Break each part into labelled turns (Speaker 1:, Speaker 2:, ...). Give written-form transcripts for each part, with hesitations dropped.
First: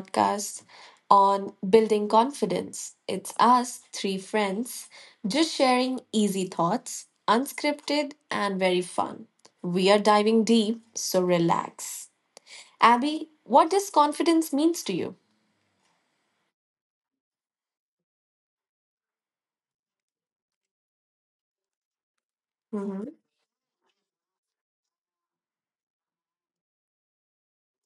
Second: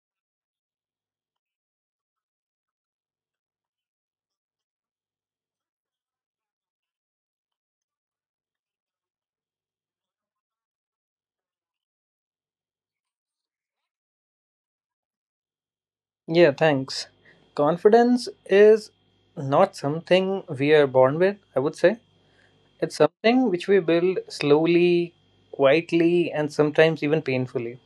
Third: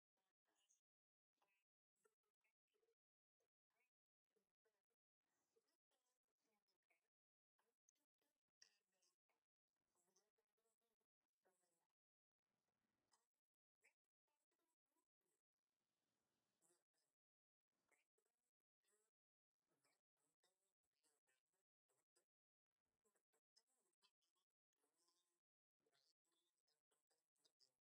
Speaker 1: podcast on building confidence. It's us, three friends, just sharing easy thoughts, unscripted and very fun. We are diving deep, so relax. Abby, what does confidence means to you?
Speaker 2: Yeah, thanks. Confidence is not something we are born with, I would say. It's something which we build slowly, quietly, and sometimes even painfully.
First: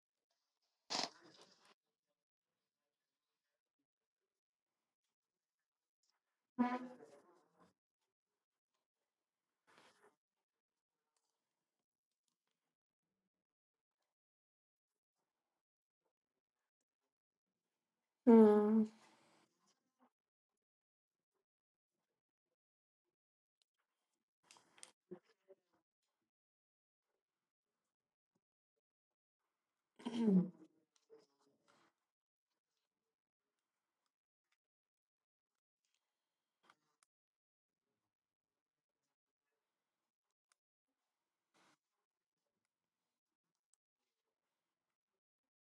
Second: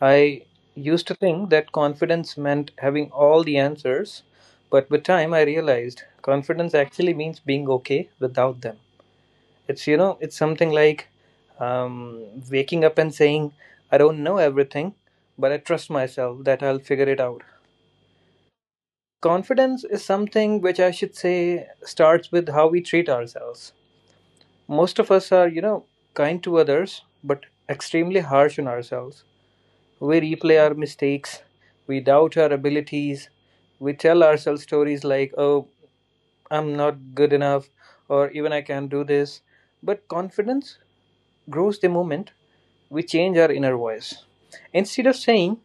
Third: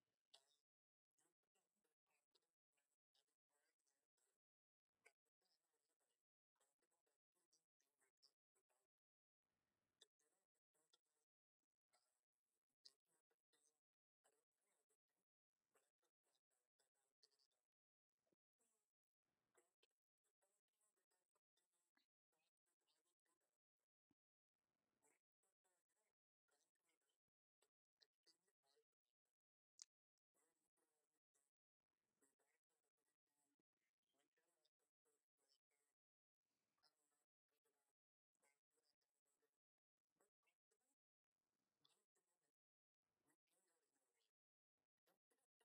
Speaker 2: I used to think that confidence meant having all the answers, but with time I realized confidence actually means being okay without them. It's something like um, waking up and saying, I don't know everything, but I trust myself that I'll figure it out.
Speaker 1: Mm-hmm.
Speaker 2: Confidence is something which I should say starts with how we treat ourselves. Most of us are, kind to others, but extremely harsh on ourselves. We replay our mistakes, we doubt our abilities, we tell ourselves stories like, oh, I'm not good enough, or even I can't do this. But confidence grows the moment we change our inner voice. Instead of saying,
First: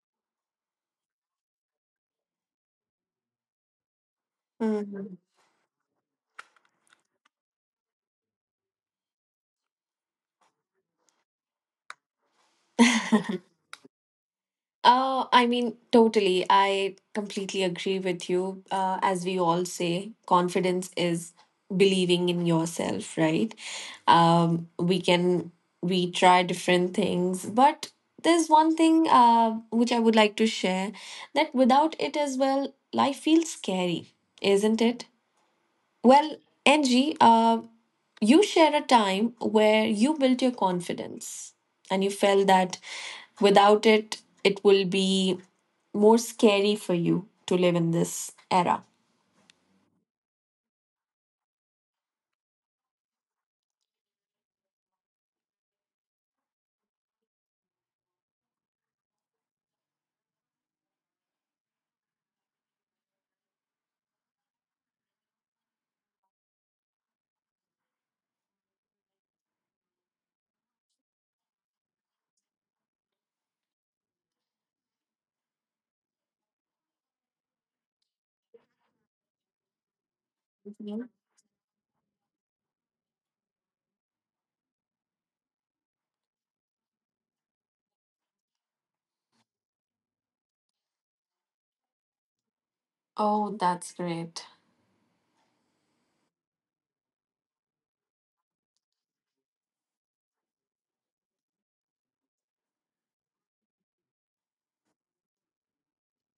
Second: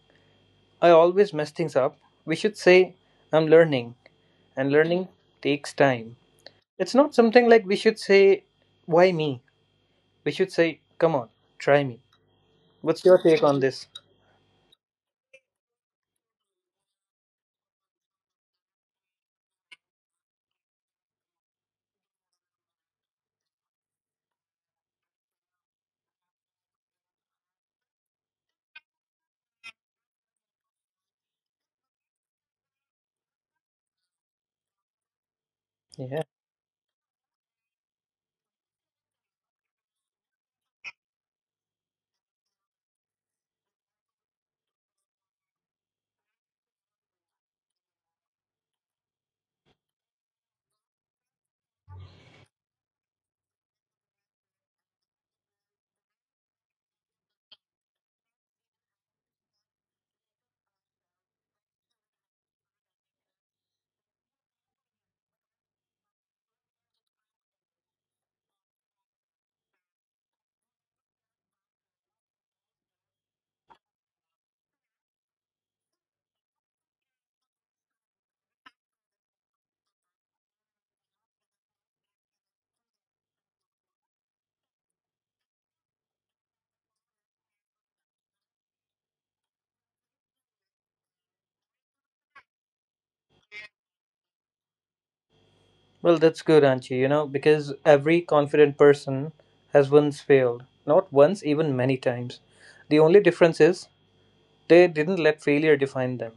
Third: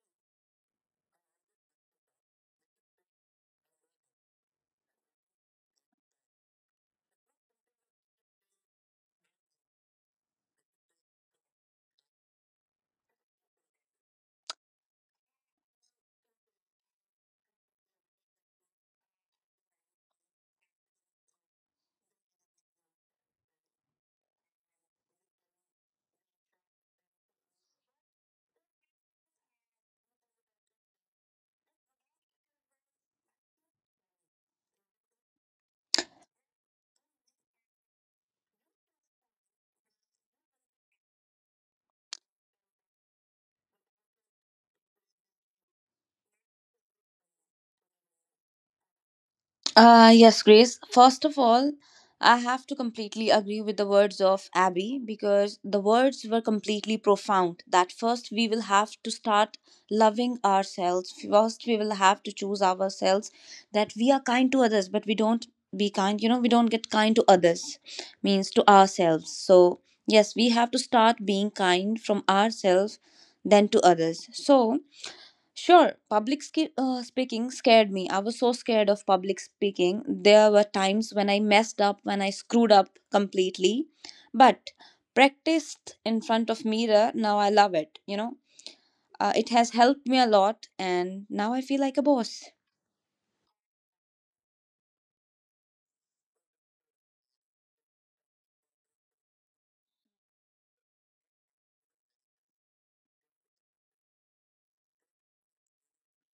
Speaker 2: I always mess things up, we should say, I'm learning, and learning
Speaker 1: Hmm.
Speaker 2: takes time. It's not something like we should say, why me? We should say, come on, try me. What's your take on this?
Speaker 1: I mean, totally. I completely agree with you. As we all say, confidence is believing in yourself, right? Um, we can we try different things, but there's one thing which I would like to share that without it as well, life feels scary, isn't it?
Speaker 2: Yeah.
Speaker 1: Well, Angie, you share a time where you built your confidence and you felt that without it, it will be more scary for you to live in this era.
Speaker 3: Yes, Grace. First of all, I have to completely agree with the words of Abby because the words were completely profound. That first we will have to start loving ourselves. First we will have to choose ourselves that we are kind to others, but we don't be kind. We don't get kind to others, means to ourselves. So, yes, we have to start being kind from ourselves, then to others. So, sure, speaking scared me. I was so scared of public speaking. There were
Speaker 1: Mhm.
Speaker 3: times when I messed up, when I screwed up completely. But practiced in front of mirror, now I love it. It has helped me a lot and now I feel like a boss.
Speaker 1: Oh, that's great.
Speaker 2: Well, that's good, Anchi, you know, because every confident person has once failed. Not once, even many times. The only difference is they didn't let failure define them.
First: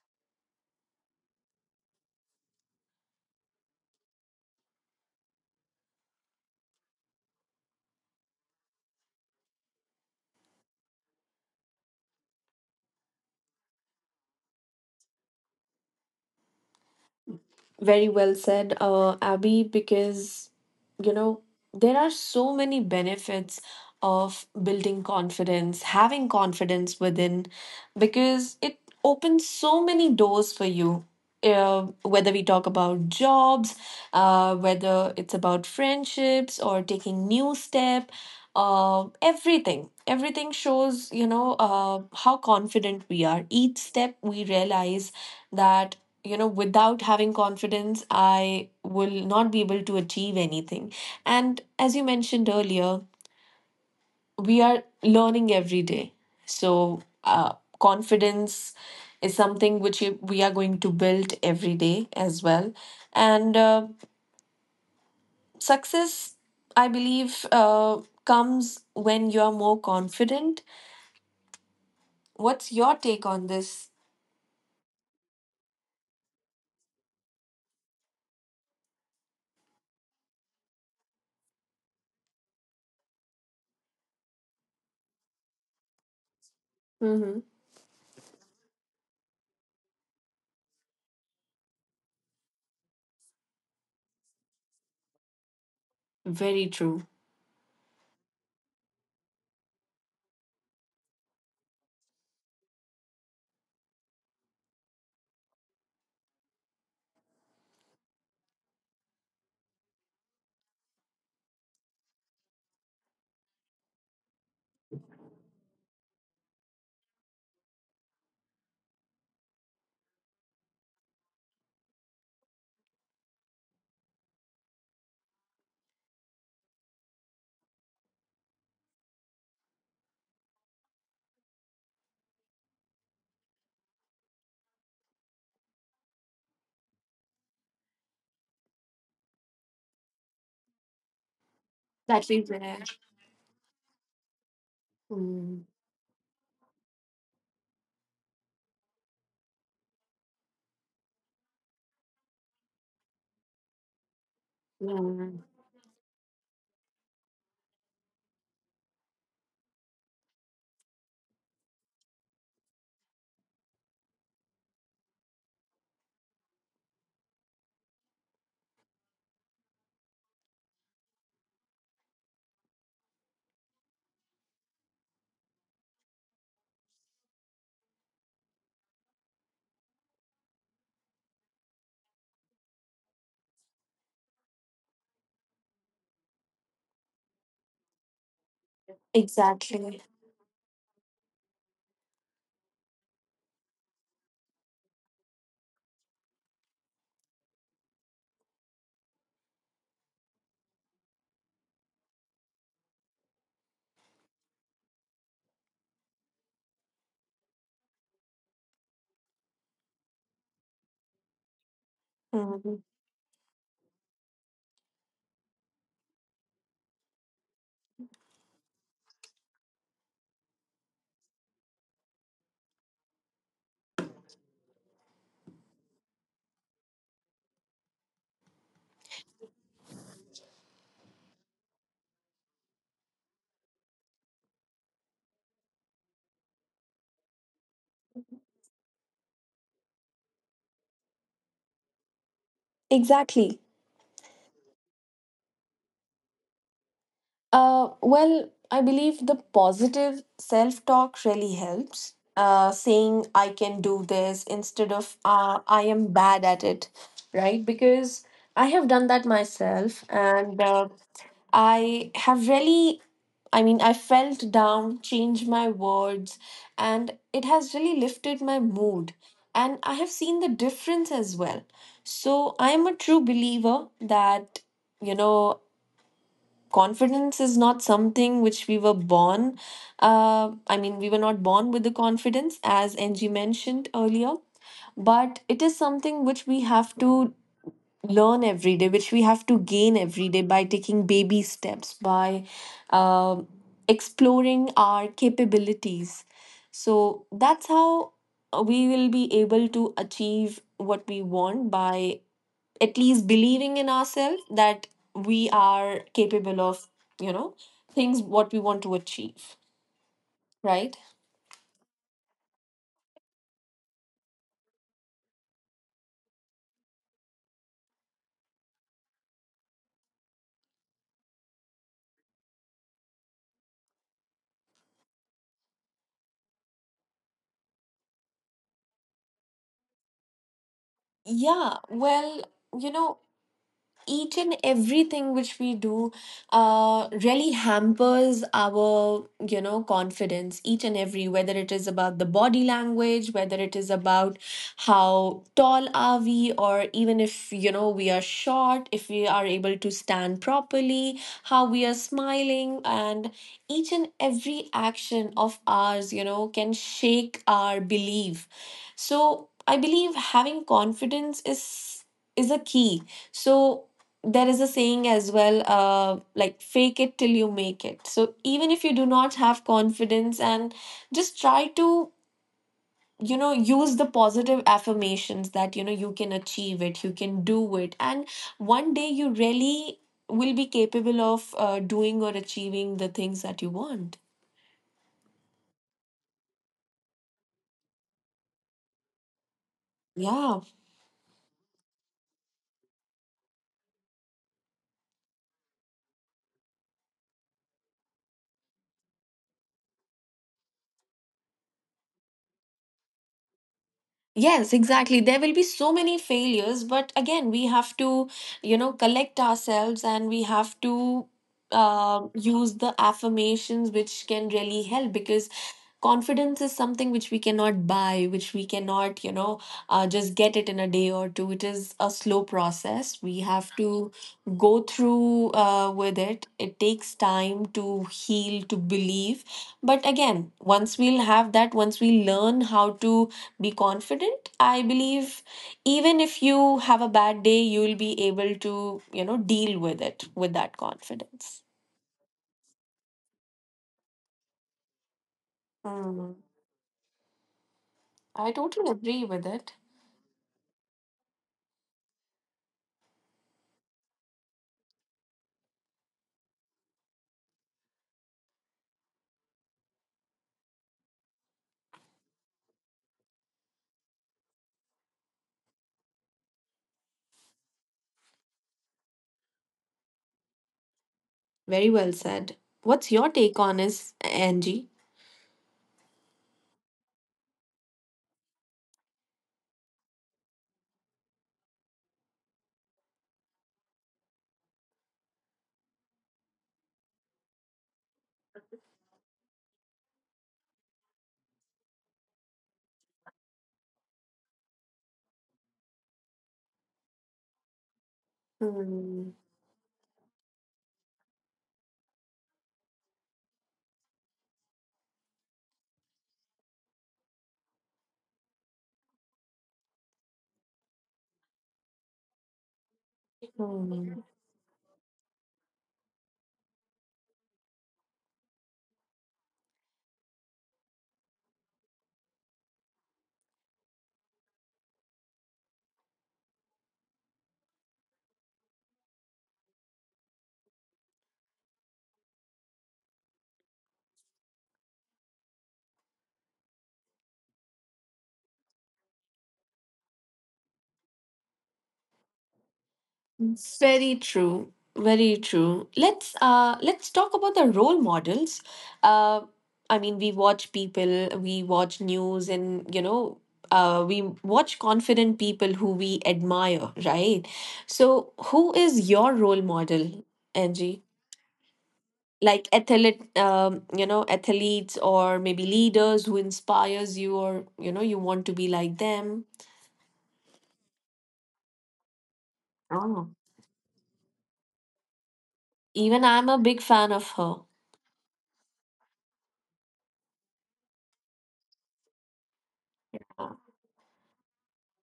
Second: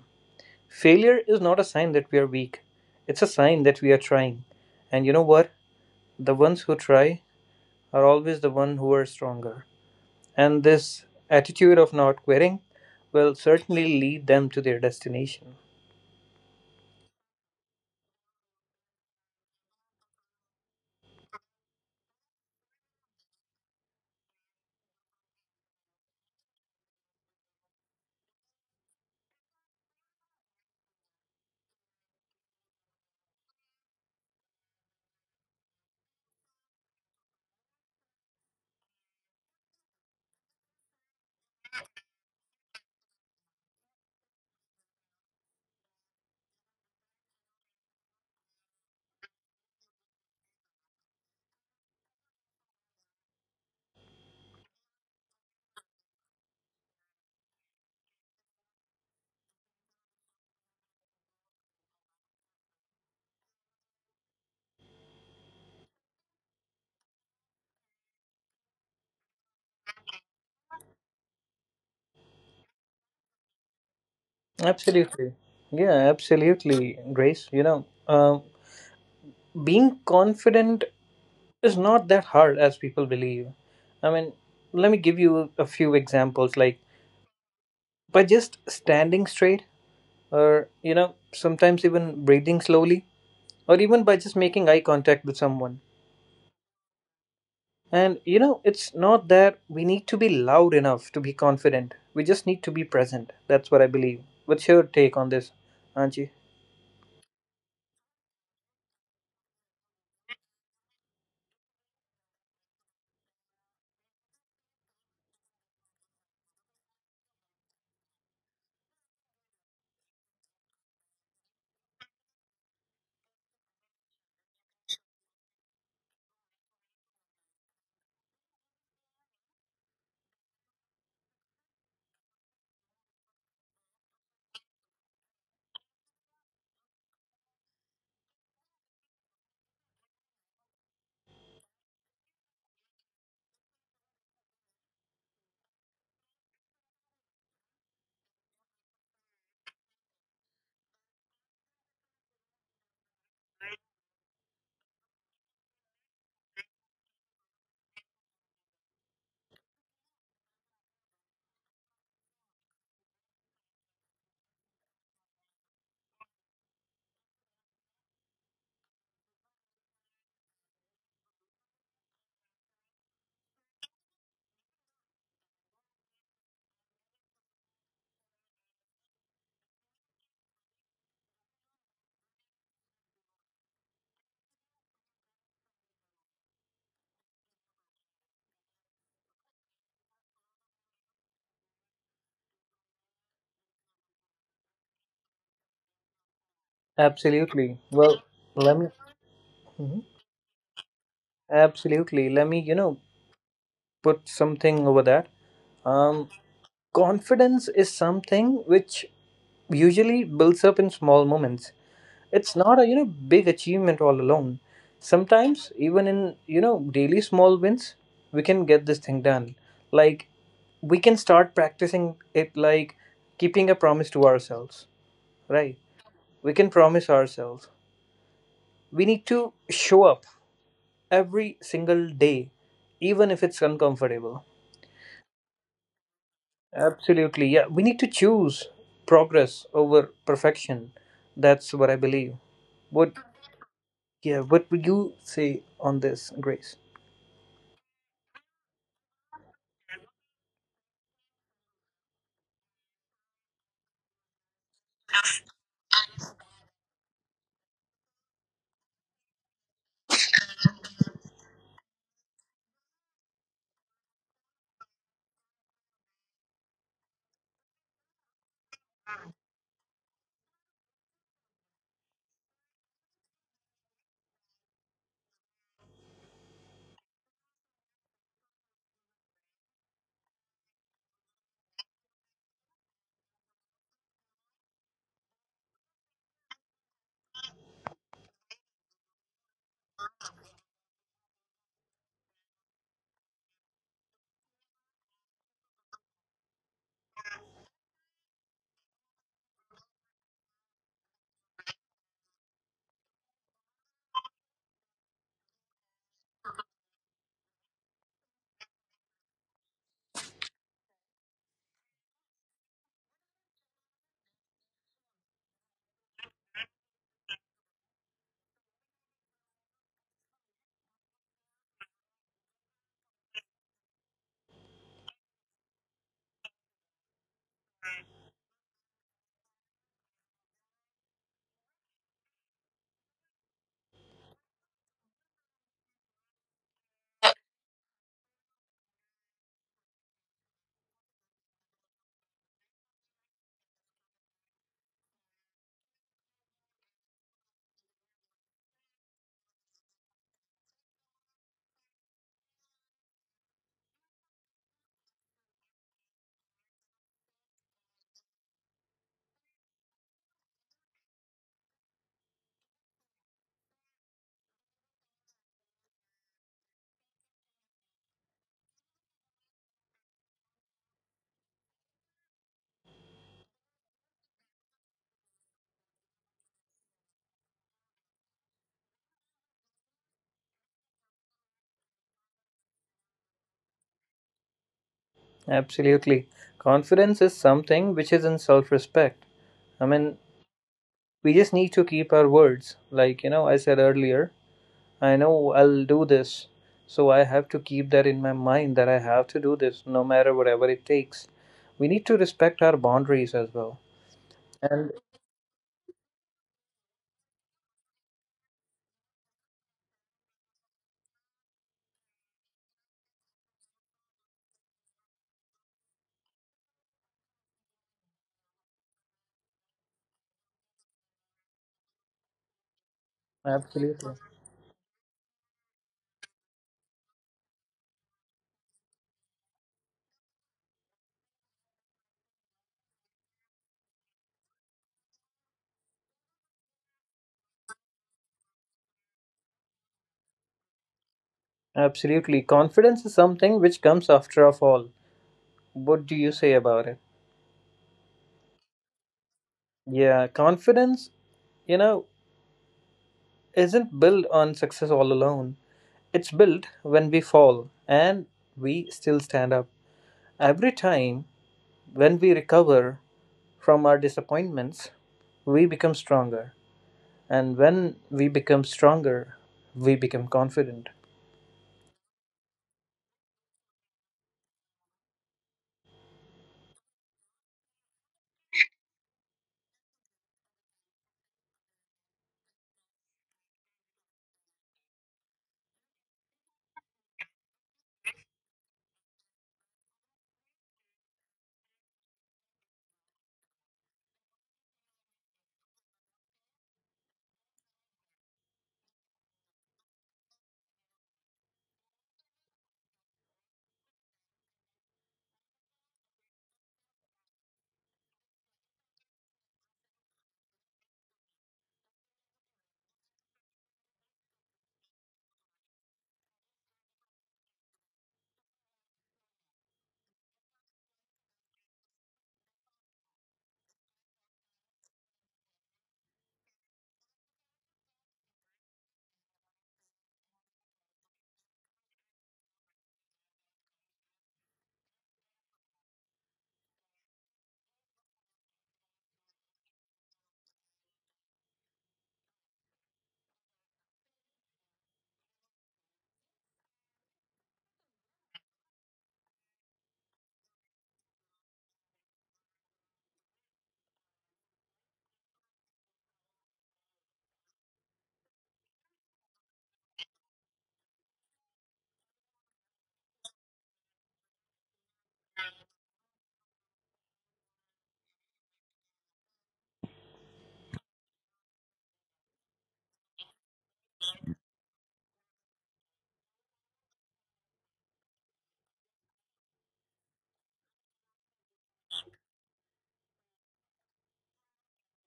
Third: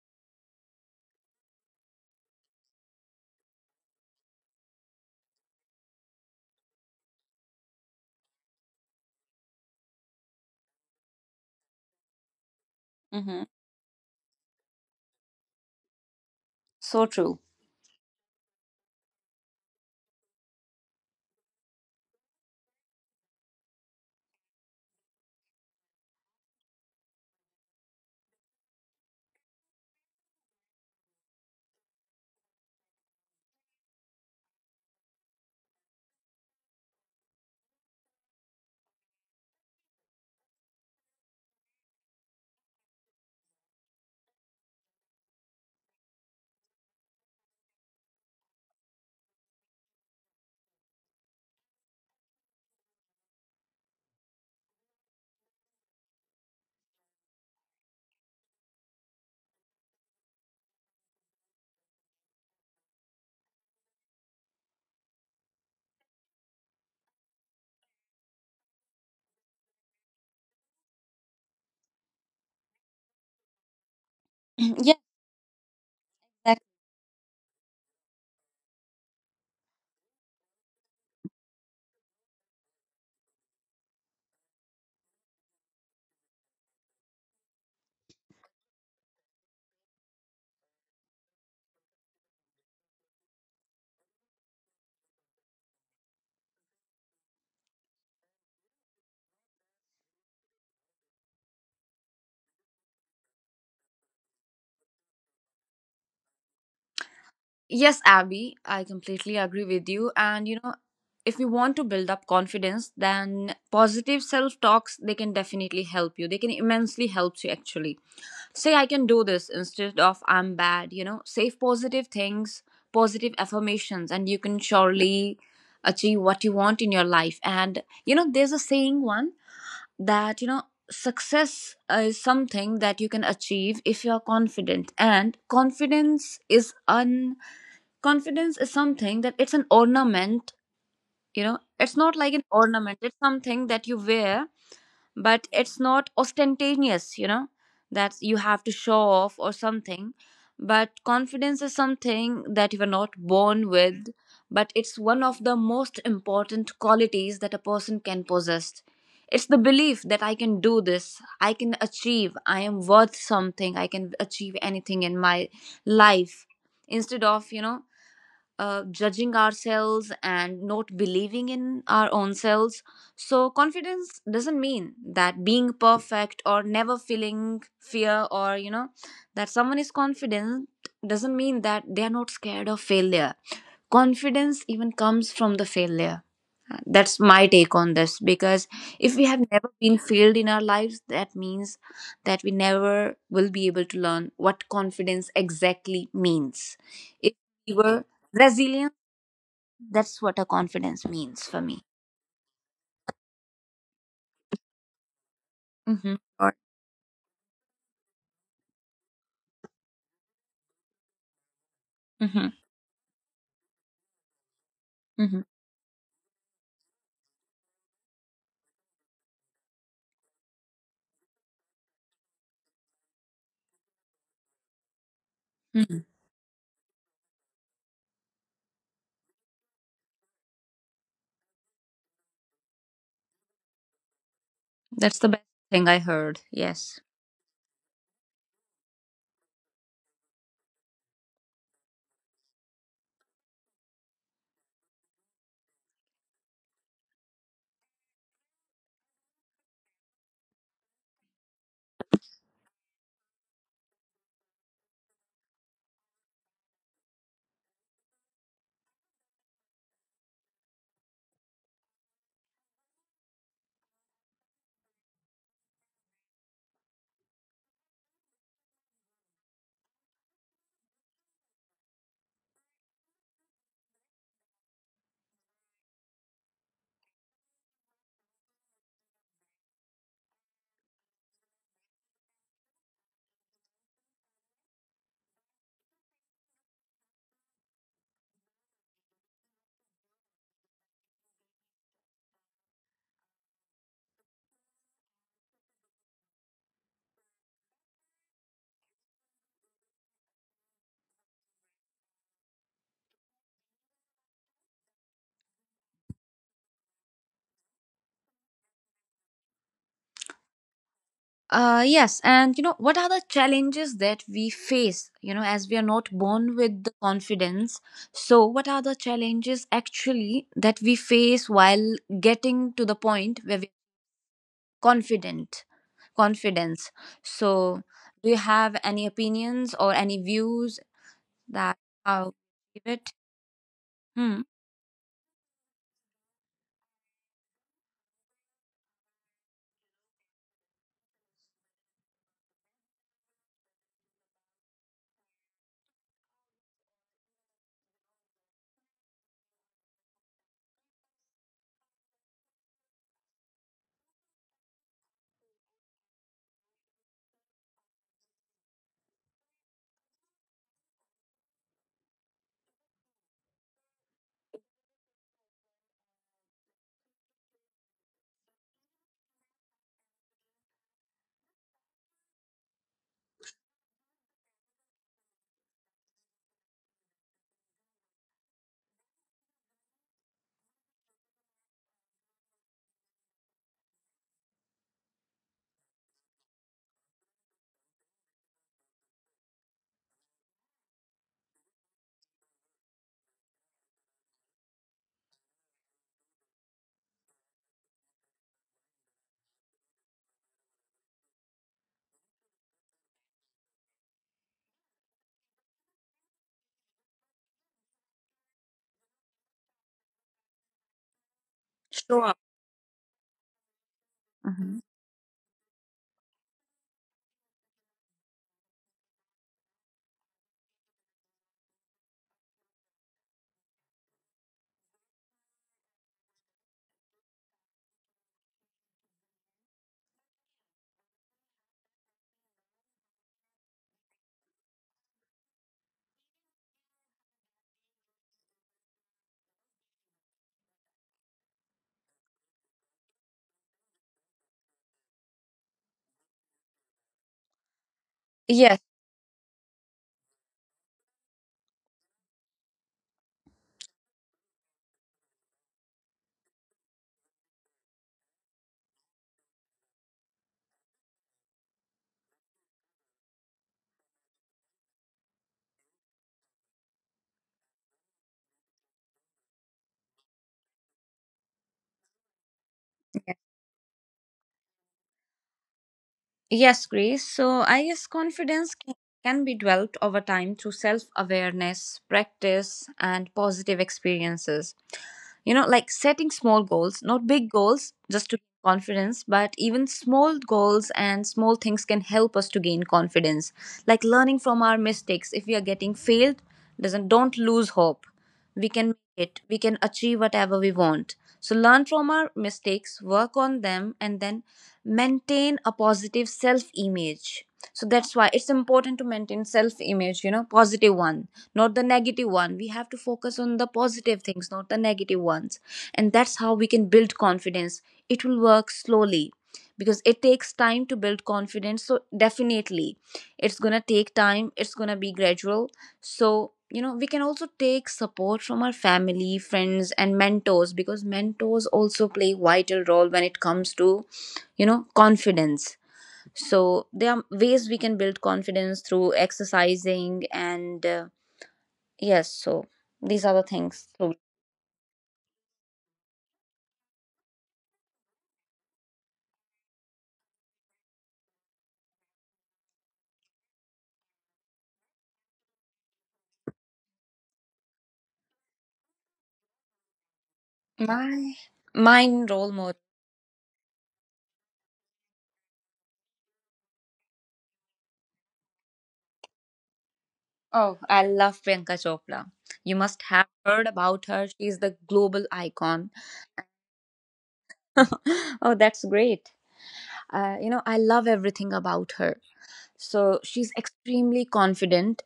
Speaker 2: Failure is not a sign that we are weak, it's a sign that we are trying. And you know what? The ones who try are always the one who are stronger. And this attitude of not quitting will
Speaker 3: Hmm.
Speaker 2: certainly lead them to their destination.
Speaker 3: So true.
Speaker 1: Very well said, Abby, because you know there are so many benefits of building confidence, having confidence within, because it opens so many doors for you. Whether we talk about jobs, whether it's about friendships or taking new step, everything shows how confident we are. Each step we realize that without having confidence I will not be able to achieve anything, and as you mentioned earlier, we are learning every day. So uh, confidence is something which we are going to build every day as well, and success, I believe, comes when you are more confident. What's your take on this?
Speaker 3: yeah,
Speaker 2: Absolutely. Yeah,
Speaker 3: that-
Speaker 2: absolutely, Grace. You know, being confident is not that hard as people believe. I mean, let me give you a few examples like
Speaker 1: Mm-hmm.
Speaker 2: by just standing straight, or, you know, sometimes even breathing slowly, or even by just making eye contact with someone.
Speaker 1: Very true.
Speaker 2: And you know, it's not that we need to be loud enough to be confident. We just need to be present. That's what I believe. What's your take on this, Anji?
Speaker 3: Yes, Abby, I completely agree with you. And you know, if you want to build up confidence, then positive self talks they can definitely help you. They can immensely help you actually. Say I can do this instead of I'm bad, you know, say positive things, positive affirmations, and you can surely achieve what you want in your life. And you know, there's a saying one, that you know, success is something that you can achieve if you are confident. And confidence is something that it's an ornament. You know, it's not
Speaker 1: That
Speaker 3: like
Speaker 1: we
Speaker 3: an
Speaker 1: were.
Speaker 3: ornament, it's something that you wear, but
Speaker 1: Mm,
Speaker 3: it's not ostentatious, you know, that you have to show off or something. But confidence is something that you are not born with, but it's one
Speaker 1: yeah.
Speaker 3: of the most important qualities that a person can possess. It's the belief that I can do this, I can achieve, I am worth something, I can achieve anything in my life, instead of, judging ourselves and not believing in our own selves. So, confidence doesn't mean that being perfect or never feeling fear, or you know, that someone is confident doesn't mean that they are not scared of failure. Confidence even comes from the failure. That's my take on this, because if we have never been
Speaker 1: Exactly.
Speaker 3: failed in our lives, that means that we never will be able to learn what confidence exactly means. If we
Speaker 2: Absolutely.
Speaker 3: were
Speaker 2: Well, let me.
Speaker 3: resilient,
Speaker 2: Mhm.
Speaker 3: that's what a confidence means for me.
Speaker 2: Absolutely. Let me, you know, put something over that.
Speaker 3: Mm-hmm.
Speaker 2: Um,
Speaker 3: Or,
Speaker 2: confidence is something which usually builds up in small moments.
Speaker 3: mm-hmm.
Speaker 2: It's not
Speaker 1: Mhm.
Speaker 2: a, you know, big achievement all alone.
Speaker 3: Mm-hmm.
Speaker 2: Sometimes even in, you know, daily small wins, we can get this thing done. Like, we can start practicing it like keeping a promise to ourselves,
Speaker 3: Mm-hmm.
Speaker 2: right? We can promise ourselves we need to show up every single day, even if it's uncomfortable.
Speaker 3: That's the best thing I heard. Yes.
Speaker 2: Absolutely, yeah. We need to choose progress over perfection. That's what I believe. what
Speaker 1: Exactly.
Speaker 2: yeah what would you say on this, Grace?
Speaker 1: Well, I believe the positive self talk really helps. Saying I can do this instead of I am bad at it, right? Because I have done that myself and I have really, I mean, I felt down, changed my words, and it has really lifted my mood. And I have seen the difference as well. So I am a true believer that, you know, confidence is not something which we were born, I mean, we were not born with the confidence as ng mentioned earlier, but it is something which we have to learn every day, which we have to gain every day by taking baby steps, by uh, exploring our capabilities. So that's how we will be able to achieve what we want by at least believing in ourselves that we are capable of, you know, things what we want to achieve, right?
Speaker 3: Yes, and you know, what are the challenges that we face? You know, as we are not born with the confidence, so what are the challenges actually that we face while getting to the point where we're confident? Confidence. So, do you have any opinions or any views that
Speaker 1: Yeah,
Speaker 3: how
Speaker 1: well,
Speaker 3: give
Speaker 1: you
Speaker 3: it?
Speaker 1: know, each
Speaker 3: Hmm.
Speaker 1: and everything which we do really hampers our confidence, each and every, whether it is about the body language, whether it is about how tall are we, or even if we are short, if we are able to stand properly, how we are smiling, and each and every action of ours can shake our belief. So I believe having confidence is a key. So there is a saying as well, like fake it till you make it. So even if you do not have confidence, and just try to use the positive affirmations that you know you can achieve it, you can do it, and one day you really will be capable of doing or achieving the things that you want.
Speaker 2: Absolutely. Confidence is something which is in self respect. I mean,
Speaker 1: Yeah.
Speaker 2: we just need to keep our words. Like, you know, I said earlier, I know I'll do this. So I have to keep that in my mind that I have to do this no matter whatever it takes. We need to respect our boundaries as well.
Speaker 1: Yes,
Speaker 2: And
Speaker 1: exactly. There will be so many failures, but again, we have to, collect ourselves, and we have to
Speaker 3: Sure.
Speaker 1: use the affirmations which can really
Speaker 3: Mhm.
Speaker 1: help, because confidence is something which we cannot buy, which we cannot, just get it in a day or two. It is a slow process. We have to
Speaker 2: absolutely.
Speaker 1: go through with it. It takes time to heal, to believe. But again, once we'll have that, once we learn how to be confident, I believe even if you have a bad day, you'll be able to deal with it with that confidence.
Speaker 2: Absolutely. Confidence is something which comes after of all. What do you
Speaker 1: Hmm.
Speaker 2: say about it?
Speaker 1: I
Speaker 3: Yes.
Speaker 1: totally agree with it.
Speaker 2: Yeah, confidence, you know, isn't built on success all alone. It's built when we fall, and we still stand up. Every time when we recover from our disappointments, we become stronger. And when we become stronger, we become confident.
Speaker 1: Very well said. What's your take on is, Angie?
Speaker 3: Yes, Grace. So I guess can be developed over time through self awareness, practice, and positive experiences. You know, like setting small goals, not big goals, just to gain confidence, but even small goals and small things can help us to gain confidence. Like learning from our mistakes. If we are getting failed, doesn't don't lose hope, we can make
Speaker 1: Hmm.
Speaker 3: it, we can achieve whatever we want. So learn from our mistakes, work on them, and then maintain a positive self image. So that's why it's important to maintain self image, you know, positive one, not the negative one. We have to focus on the
Speaker 1: Hmm.
Speaker 3: positive things, not the negative ones. And that's how we can build confidence. It will work slowly because it takes time to build confidence. So definitely it's going to take time, it's going to be gradual. So, you know, we can also take support from our family, friends, and mentors, because mentors also play vital role when it comes to, you know, confidence. So there are ways we can build confidence through exercising, and yes, so these are the things. So
Speaker 1: Very true. Very true. Let's talk about the role models. Uh I mean, we watch people, we watch news, and we watch confident people who we admire, right? So who is your role model, Angie?
Speaker 3: my mine role
Speaker 1: Like
Speaker 3: model.
Speaker 1: athlete athletes or maybe leaders who inspires you, or you want to be like them.
Speaker 3: Oh, I love Priyanka Chopra. You must have
Speaker 1: Oh.
Speaker 3: heard about her. She's the global icon.
Speaker 1: Even I'm a big fan of her.
Speaker 3: oh, that's great. You know, I love everything about her. So she's extremely confident.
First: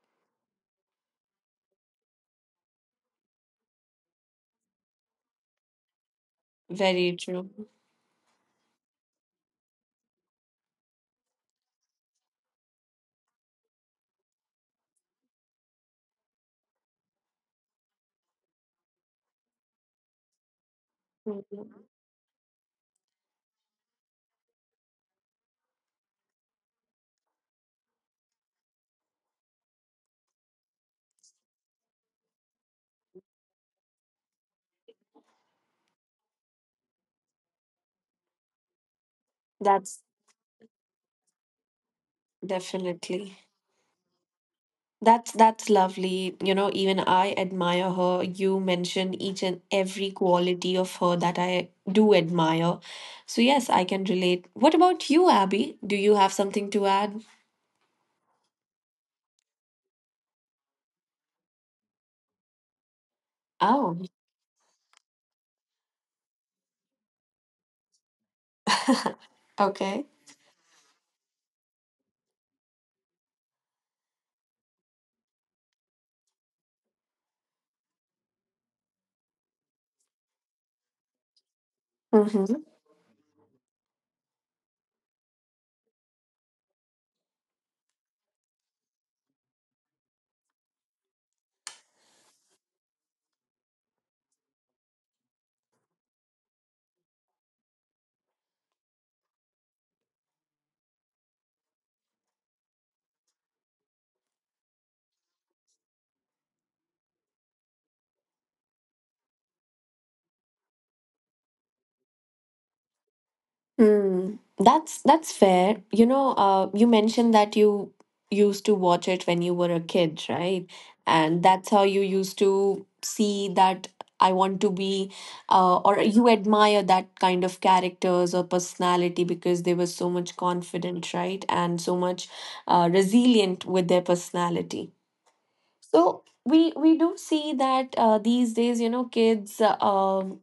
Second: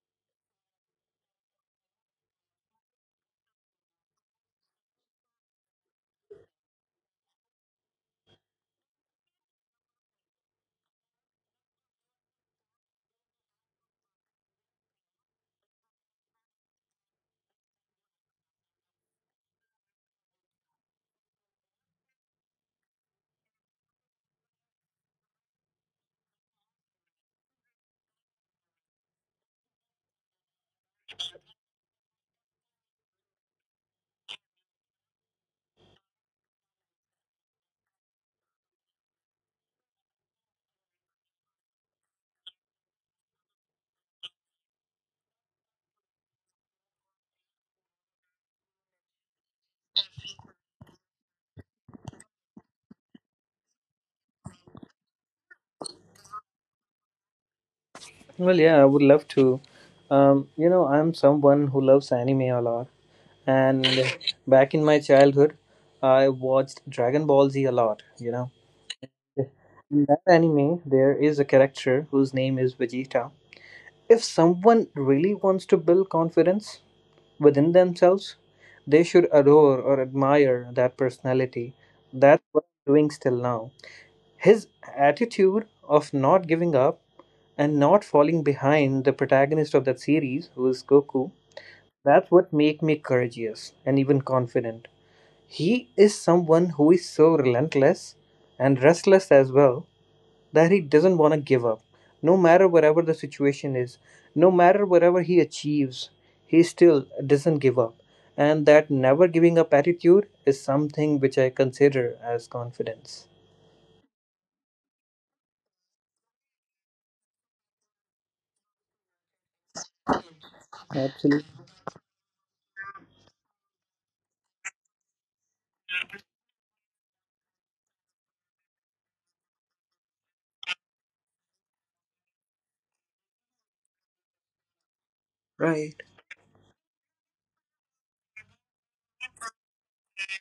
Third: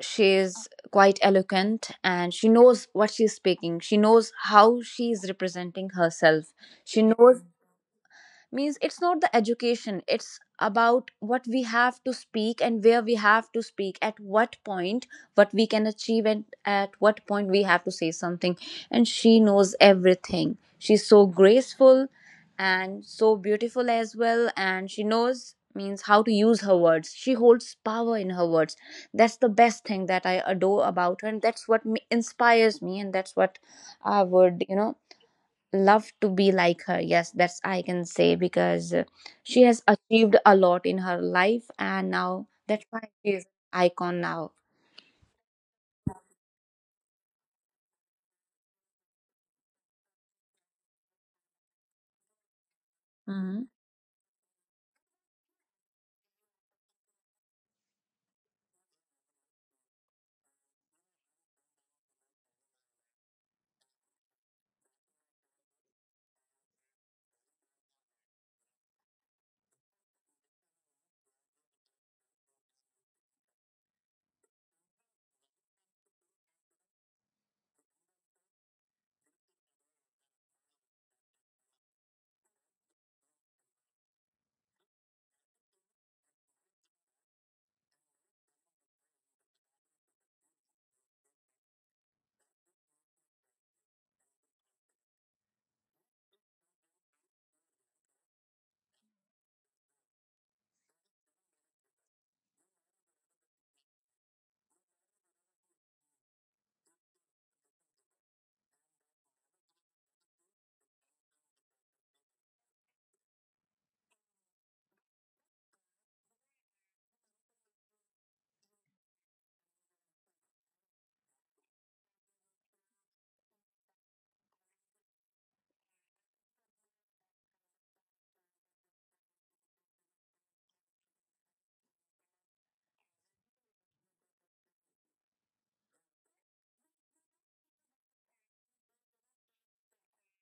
Speaker 3: She's quite eloquent and she knows what she's speaking. She knows how she's representing herself. She
Speaker 1: Very
Speaker 3: knows,
Speaker 1: true.
Speaker 3: means it's not the education, it's about what we have to speak and where we have to speak, at what point what we can achieve and at what point we have to say something. And she knows everything, she's so graceful and so beautiful as well, and she knows, means how to use her words, she holds power in her words. That's the best thing that I adore about her, and that's what inspires me, and that's what I would, you know, love to be like her. Yes, that's I can say, because she has
Speaker 1: That's
Speaker 3: achieved a lot in her life and now that's why she
Speaker 1: definitely.
Speaker 3: is icon now.
Speaker 1: That's lovely. You know, even I admire her. You mentioned each and every quality of her that I do admire. So yes, I can relate. What about you, Abby? Do you have something to add?
Speaker 2: Well, yeah, I would love to. You know, I'm someone who loves anime a lot. And
Speaker 1: Oh,
Speaker 2: back in my childhood, I watched Dragon Ball Z a lot, you know. In
Speaker 1: okay.
Speaker 2: that anime, there is a character whose name is Vegeta. If someone really wants to build confidence within themselves, they should adore or admire that personality. That's
Speaker 1: Mhm.
Speaker 2: what I'm doing still now. His attitude of not giving up and not falling behind the protagonist of that series, who is Goku, that's what make me courageous and even confident. He is someone who is so relentless and restless as well that he doesn't want to give up. No matter whatever the situation is, no matter whatever he achieves, he still doesn't give up. And that never giving up attitude is something which I consider as confidence.
Speaker 1: Hmm. That's fair. You mentioned that you used to watch it when you were a kid, right? And
Speaker 2: Absolutely
Speaker 1: that's how you used to see that I want to be, or you admire that kind of characters or personality because they were so much confident, right? And so much resilient with their personality.
Speaker 2: right.
Speaker 1: So we do see that these days, kids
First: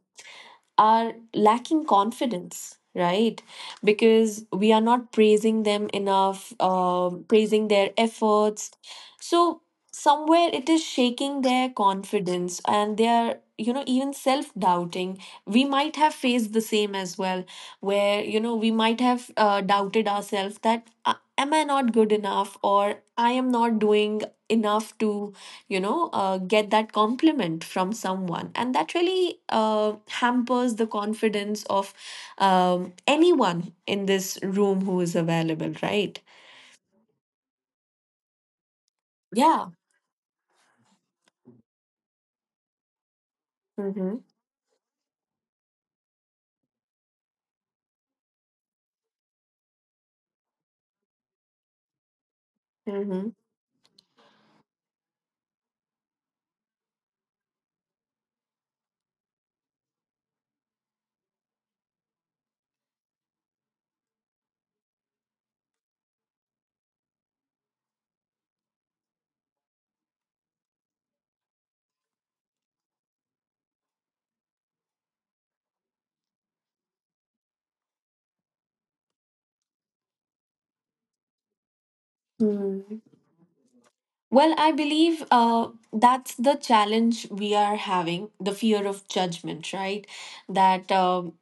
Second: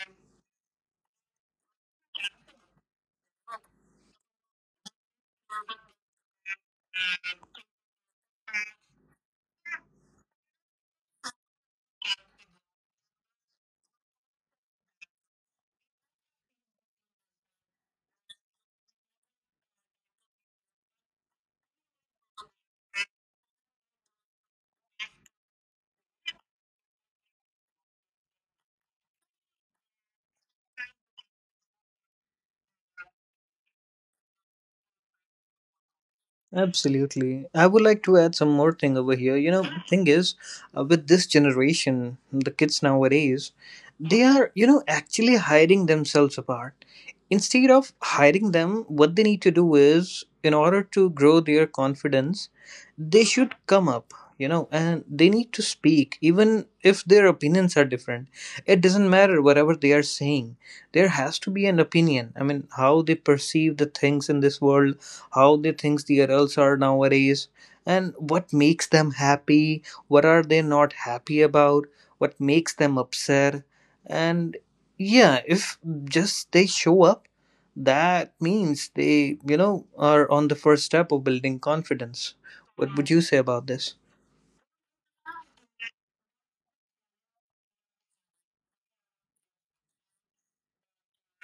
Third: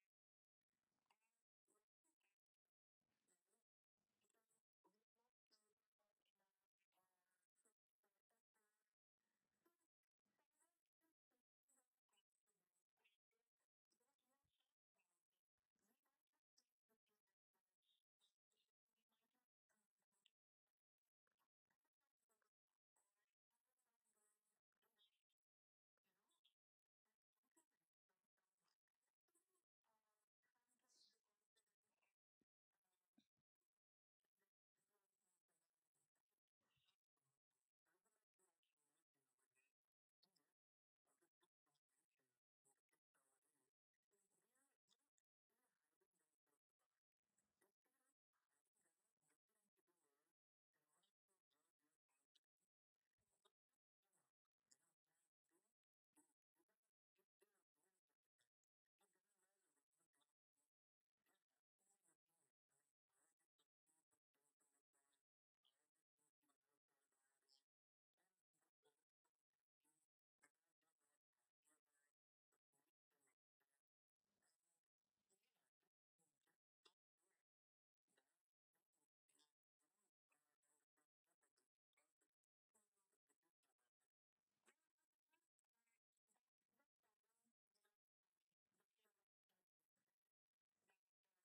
Speaker 1: are lacking confidence, right? Because we are not praising them enough, praising their efforts. So somewhere it is shaking their confidence, and they are even self doubting. We might have faced the same as well, where we might have doubted ourselves, that am I not good enough, or I am not doing enough to get that compliment from someone. And that really hampers the confidence of anyone in this room who is available, right?
Speaker 2: Absolutely. I would like to add some more thing over here. You know,
Speaker 1: Yeah.
Speaker 2: the thing is, with this generation, the kids nowadays,
Speaker 1: Mm-hmm.
Speaker 2: they are, you know, actually hiding themselves apart. Instead of hiding them, what they need to do is, in order to grow their confidence, they should come up, you know, and they need to speak, even if their opinions are different. It doesn't matter whatever they are saying. There has to be an opinion. I mean, how they perceive the things in this world, how they thinks the adults are nowadays, and what makes them happy, what are they not happy about, what makes them upset. And yeah, if just they show up, that means they, you know, are on the first step of building confidence. What
Speaker 1: Mm-hmm.
Speaker 2: would you say about this?
Speaker 1: Well, I believe that's the challenge we are having, the fear of judgment, right? That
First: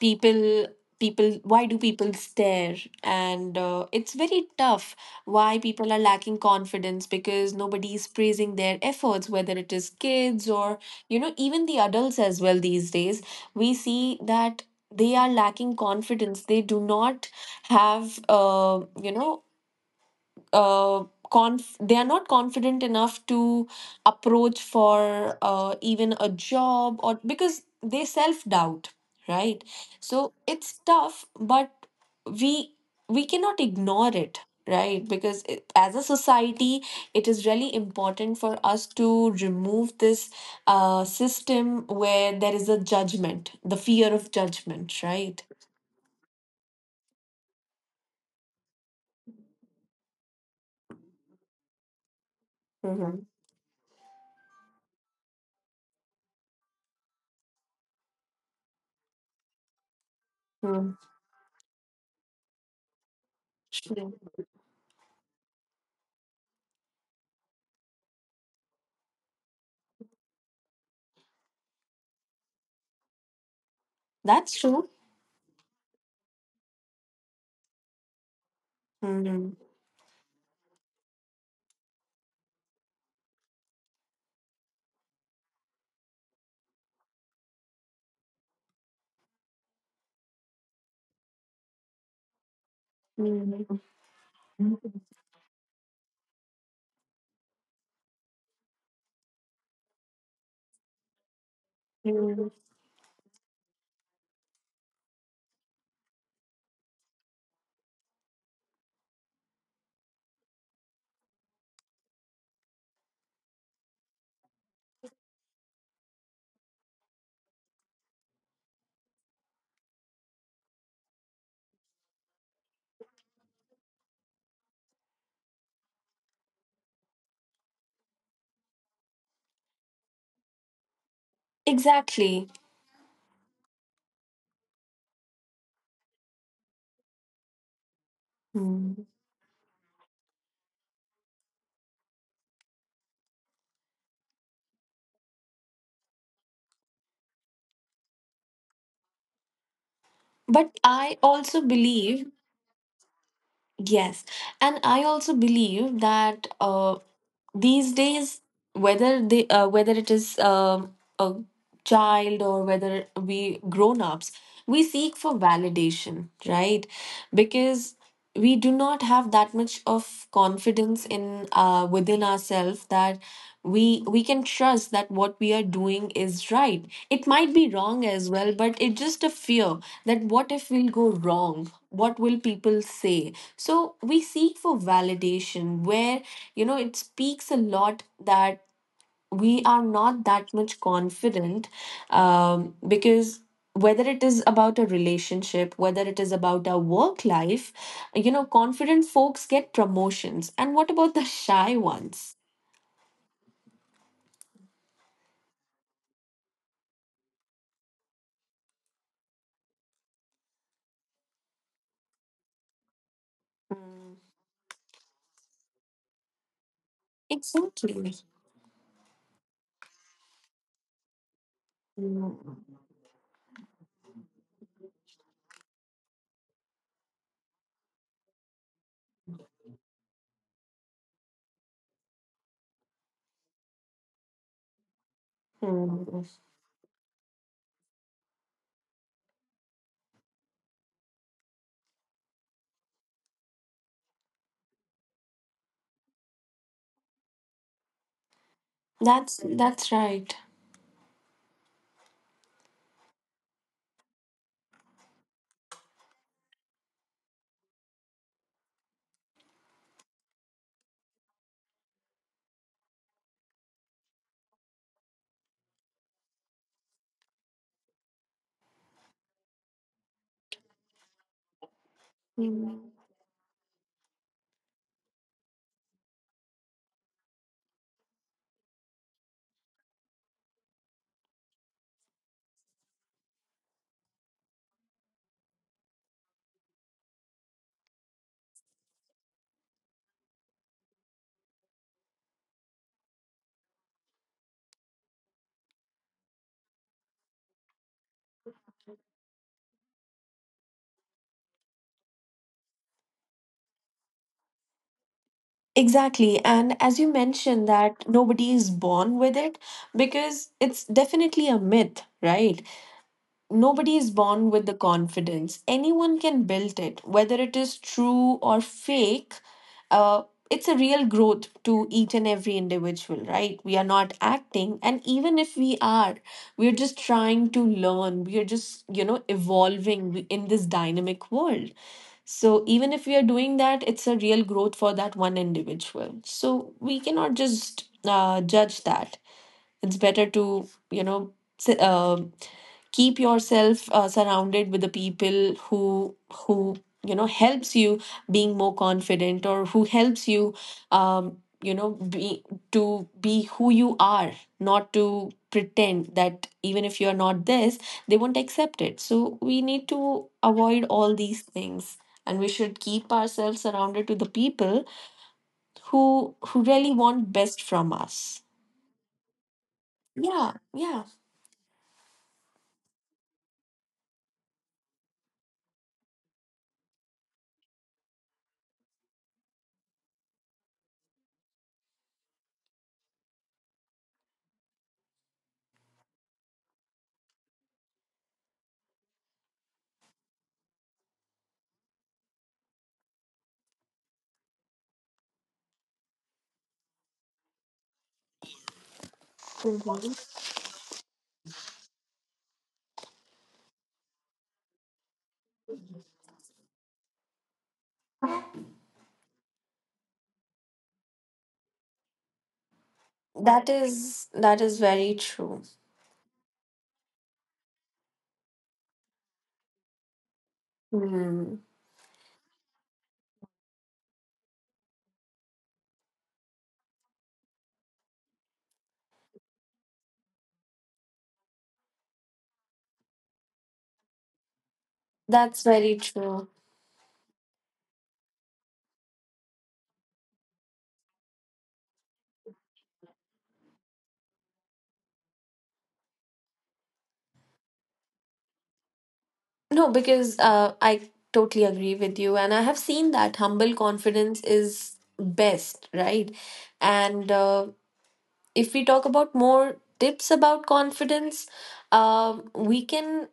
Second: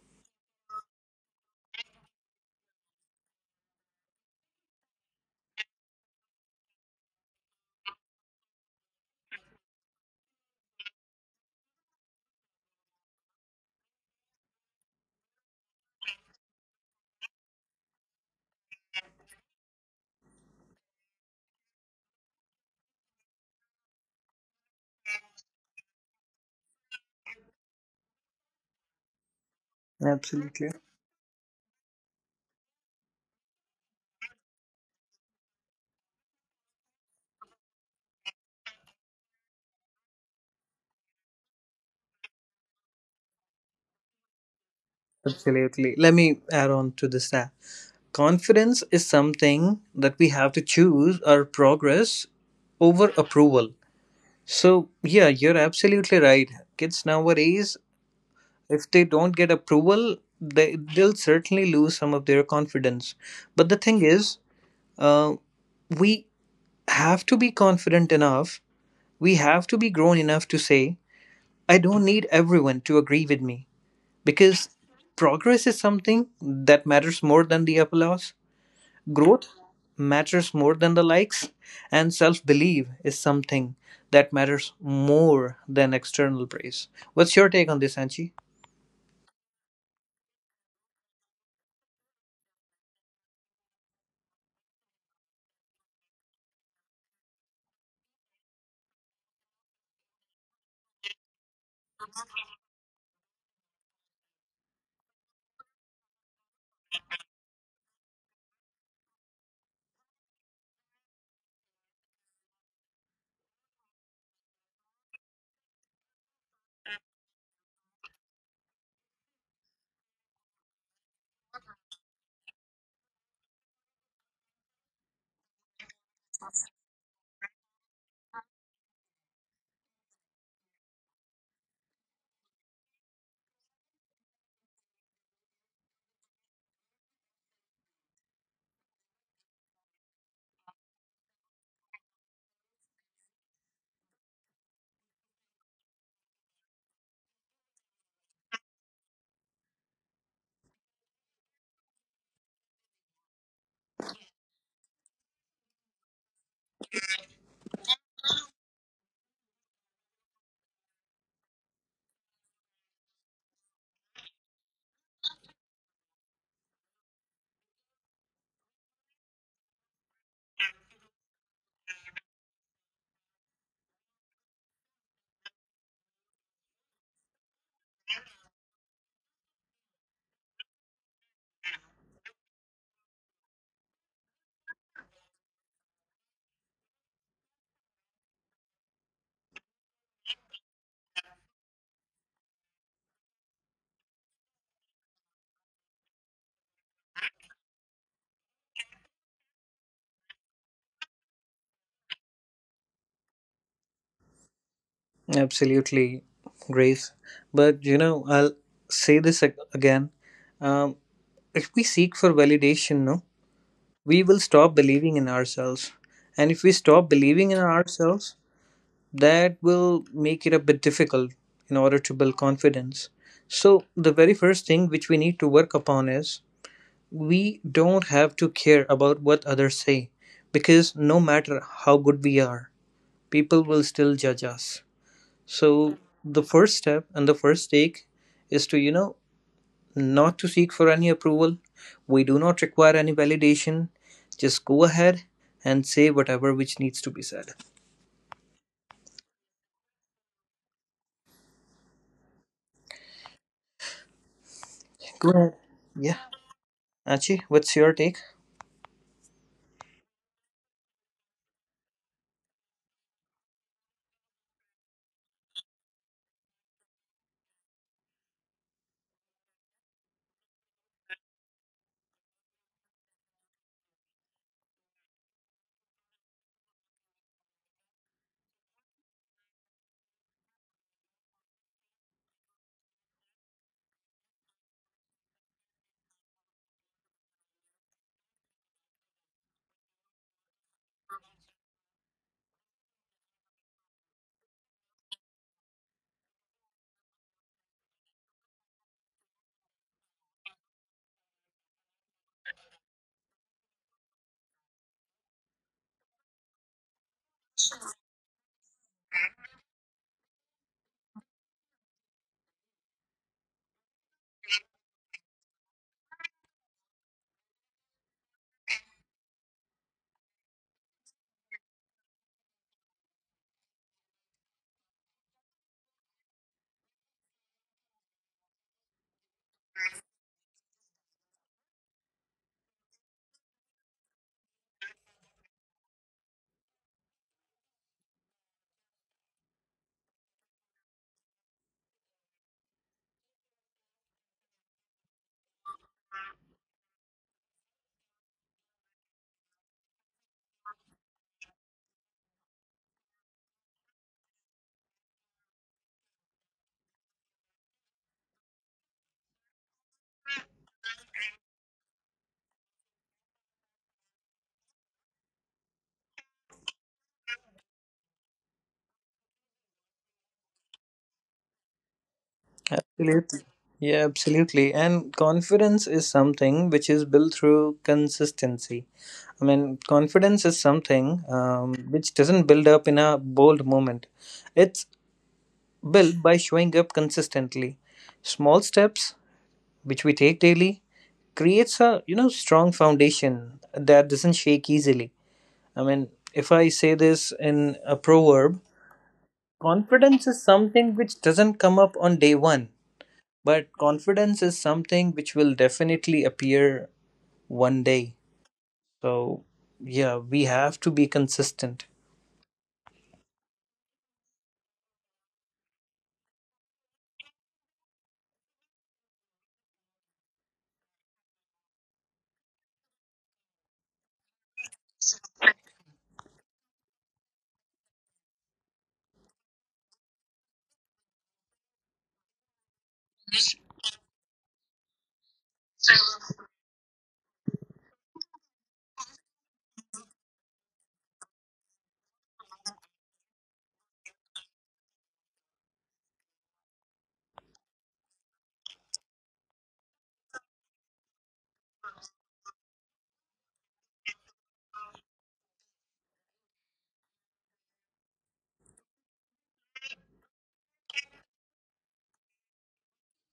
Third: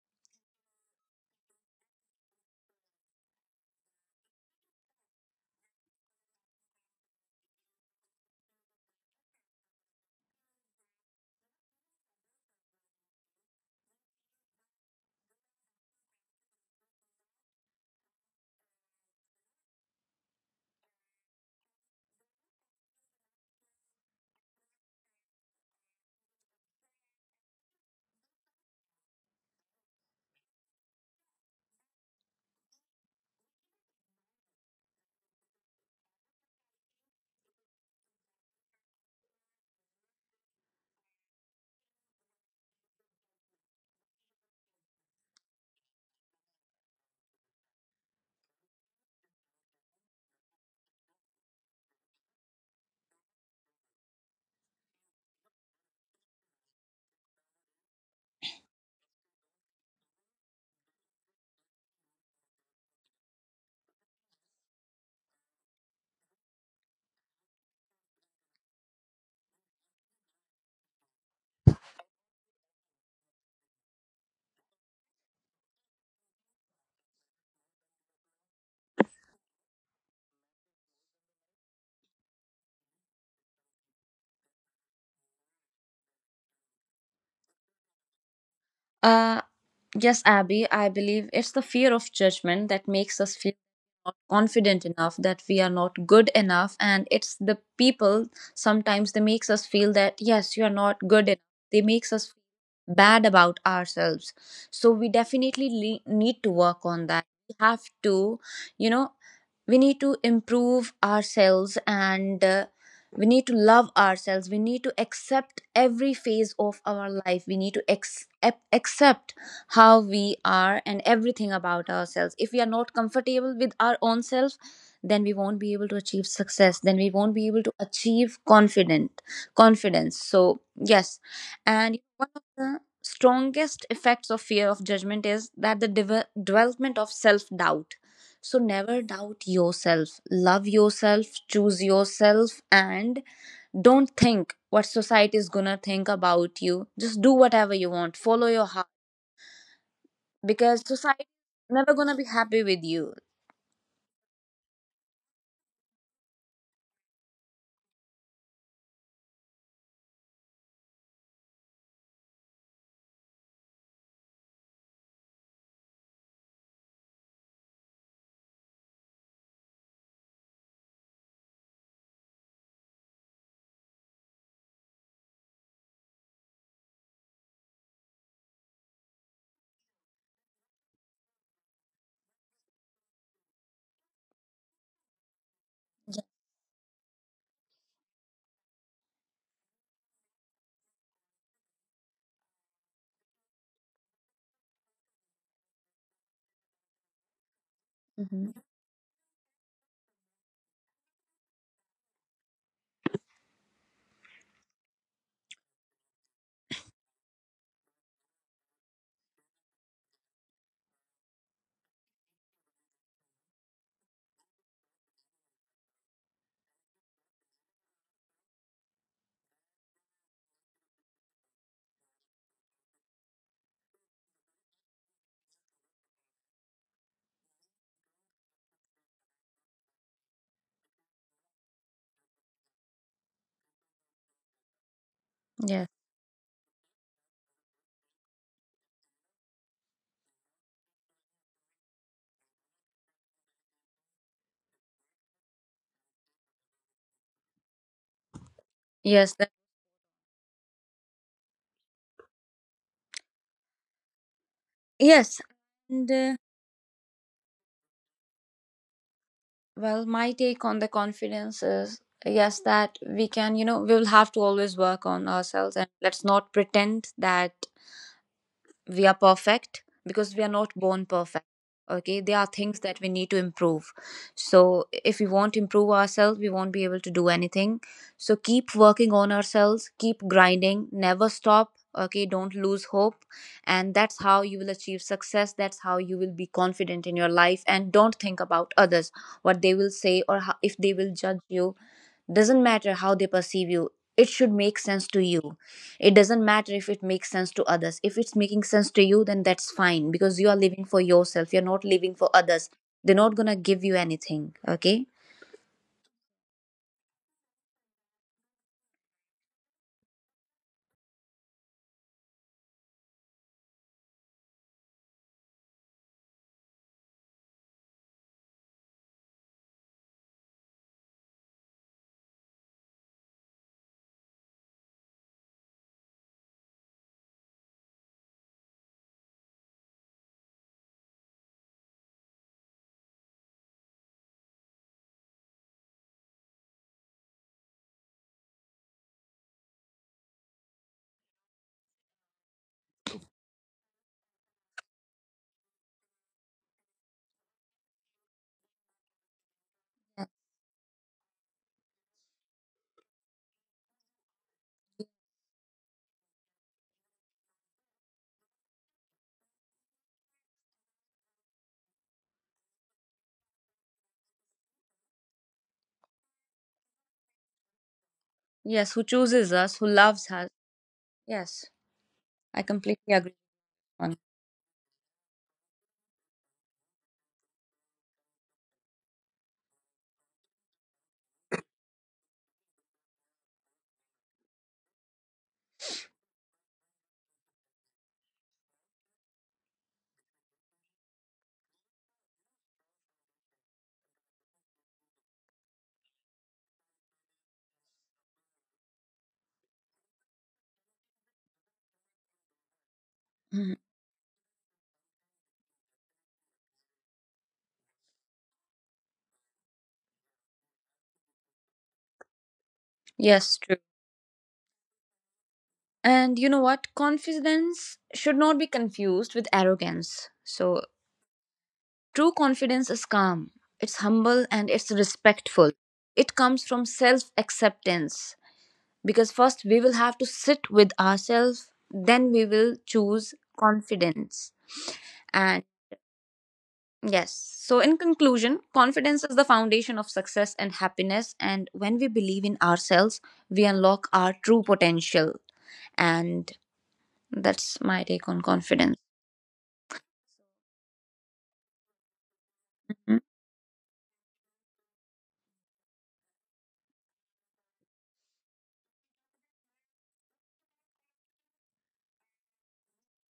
Speaker 1: people people, why do people stare, and it's very tough. Why people are lacking confidence, because nobody is praising their efforts, whether it is kids or even the adults as well. These days we see that they are lacking confidence. They do not have uh, they are not confident enough to approach for even a job, or because they self doubt, right? So
Speaker 2: Absolutely.
Speaker 1: it's tough, but we we cannot ignore it, right? Because it, as a society, it is really important for us to remove this system where there is a judgment, the fear of judgment, right?
Speaker 2: Absolutely. Let me add on to this that confidence is something that we have to choose our progress over
Speaker 1: Mhm.
Speaker 2: approval. So, yeah, you're absolutely right. Kids nowadays, if they don't get approval, they'll certainly lose some of their confidence. But the thing
Speaker 1: Mm.
Speaker 2: is, uh, we have to be confident enough, we have to be grown enough to say, I don't need everyone to agree with me
Speaker 1: That's
Speaker 2: because
Speaker 1: true.
Speaker 2: progress is something that matters more than the applause. Growth
Speaker 1: Hmm.
Speaker 2: matters more than the likes, and self belief is something that matters more than external praise. What's your take on this, Anchi?
Speaker 3: Uh, yes, Abby, I believe it's the fear of judgment that makes us feel not confident enough, that we are not good enough. And it's the people, sometimes they makes us feel that, yes, you're not good enough. They makes us feel
Speaker 1: Mm.
Speaker 3: bad about ourselves. So we definitely need to work on that. We have to, you know, we need to improve ourselves, and we need to love ourselves, we need to accept every phase of our life, we need to accept how we are and everything about ourselves. If we are not comfortable with our own self, then we won't be able to achieve success, then we won't be able to achieve confident confidence. So yes. And one of
Speaker 1: Exactly.
Speaker 3: the strongest effects of fear of judgment is that the development of self doubt. So
Speaker 1: Mm.
Speaker 3: never doubt yourself. Love yourself, choose yourself, and don't think what society is gonna think about you. Just do whatever you want. Follow your heart,
Speaker 1: But
Speaker 3: because
Speaker 1: I
Speaker 3: society
Speaker 1: also
Speaker 3: is never gonna be
Speaker 1: believe,
Speaker 3: happy with you.
Speaker 1: yes, and I also believe that these days, whether it is a child, or whether we grown-ups, we seek for validation, right? Because we do not have that much of confidence in within ourselves that we can trust that what we are doing is right. It might be wrong as well, but it's just a fear that what if we'll go wrong, what will people say. So we seek for validation, where it speaks a lot that we are not that much confident, because whether it is about a relationship, whether it is about our work life,
Speaker 3: Hmm.
Speaker 1: confident folks get promotions, and what about the shy ones?
Speaker 2: Absolutely, Grace. But you know, I'll say this again. Um, if we seek for validation, no, we will stop believing in ourselves. And if we stop believing in
Speaker 1: Exactly.
Speaker 2: ourselves, that will make it a bit difficult in order to build
Speaker 1: Mm.
Speaker 2: confidence. So, the very first thing which we need to work upon is, we don't have to care about what others say because no matter how good we are, people will still judge us.
Speaker 3: Yes.
Speaker 2: So
Speaker 1: Mm.
Speaker 2: the first step and the first take is to, you know, not to seek for any approval. We do not require any validation. Just go ahead and say whatever which needs to be said.
Speaker 3: Yes.
Speaker 1: That's that's right.
Speaker 2: Go
Speaker 3: Yes.
Speaker 2: ahead.
Speaker 3: And
Speaker 2: Yeah. Achi, what's your take?
Speaker 3: well, my take on the confidence is yes that we can. You know, we will have to always work on ourselves, and let's not pretend that we are perfect, because we are not born perfect. Okay, there are things
Speaker 1: Mm.
Speaker 3: that we need to improve. So if we won't improve ourselves, we won't be able to do anything. So keep working on ourselves, keep grinding, never stop. Okay, don't lose hope, and that's how you will achieve success, that's how you will be confident in your life. And don't think about others, what they will say, or how, if they will judge you. Doesn't matter how they perceive you, it should make sense to you. It doesn't matter if it makes sense to others, if it's making sense to you, then that's fine, because you are living for yourself, you're not living for others. They're not going to give you anything, okay.
Speaker 1: Exactly. And as you mentioned that nobody is born with it, because it's definitely a myth, right? Nobody is born with the confidence. Anyone can build it, whether it is true or fake. Uh, it's a real growth to each and every individual, right? We are not acting, and even if we are, we're just trying to learn. We are just, evolving in this dynamic world. So even if we are doing that, it's a real growth for that one individual. So we cannot just judge that. It's better to, s- um keep yourself surrounded with the people who helps you being more confident, or who helps
Speaker 3: Yeah.
Speaker 1: you um you know be to be who you are, not to pretend that even if you are not this, they won't accept it. So we need to avoid all these things, and we should keep ourselves surrounded to the people who really want best from us.
Speaker 3: Yes, who chooses us, who loves us.
Speaker 1: Yeah.
Speaker 3: Yes, I completely agree
Speaker 2: Absolutely. Yeah,
Speaker 3: on.
Speaker 2: absolutely. And confidence is something which is built through consistency. I mean, confidence is something, which doesn't build up in a bold moment. It's built by showing up consistently. Small steps, which we take daily, creates a, you know, strong foundation that doesn't shake easily. I mean, if I say this in a proverb,
Speaker 1: Yeah.
Speaker 2: confidence is something which doesn't come up on day one, but
Speaker 3: Mhm.
Speaker 2: confidence is something which will definitely appear one day. So yeah, we have to be consistent.
Speaker 3: Yes,
Speaker 1: That
Speaker 3: true.
Speaker 1: is that is very true.
Speaker 3: And you know what, confidence should not be confused with arrogance. So
Speaker 1: Hmm.
Speaker 3: true confidence is calm, it's humble, and it's respectful. It comes from self acceptance, because first we will have to sit with ourselves, then we will choose confidence.
Speaker 1: That's
Speaker 3: And
Speaker 1: very true.
Speaker 3: yes, so in conclusion, confidence is the foundation of success and happiness. And when we believe in ourselves, we unlock our true potential. And that's my take on confidence.
Speaker 1: No, because I totally agree with you, and I have seen
Speaker 3: Mhm.
Speaker 1: that humble confidence is best, right? And if we talk about more tips about confidence, um, we can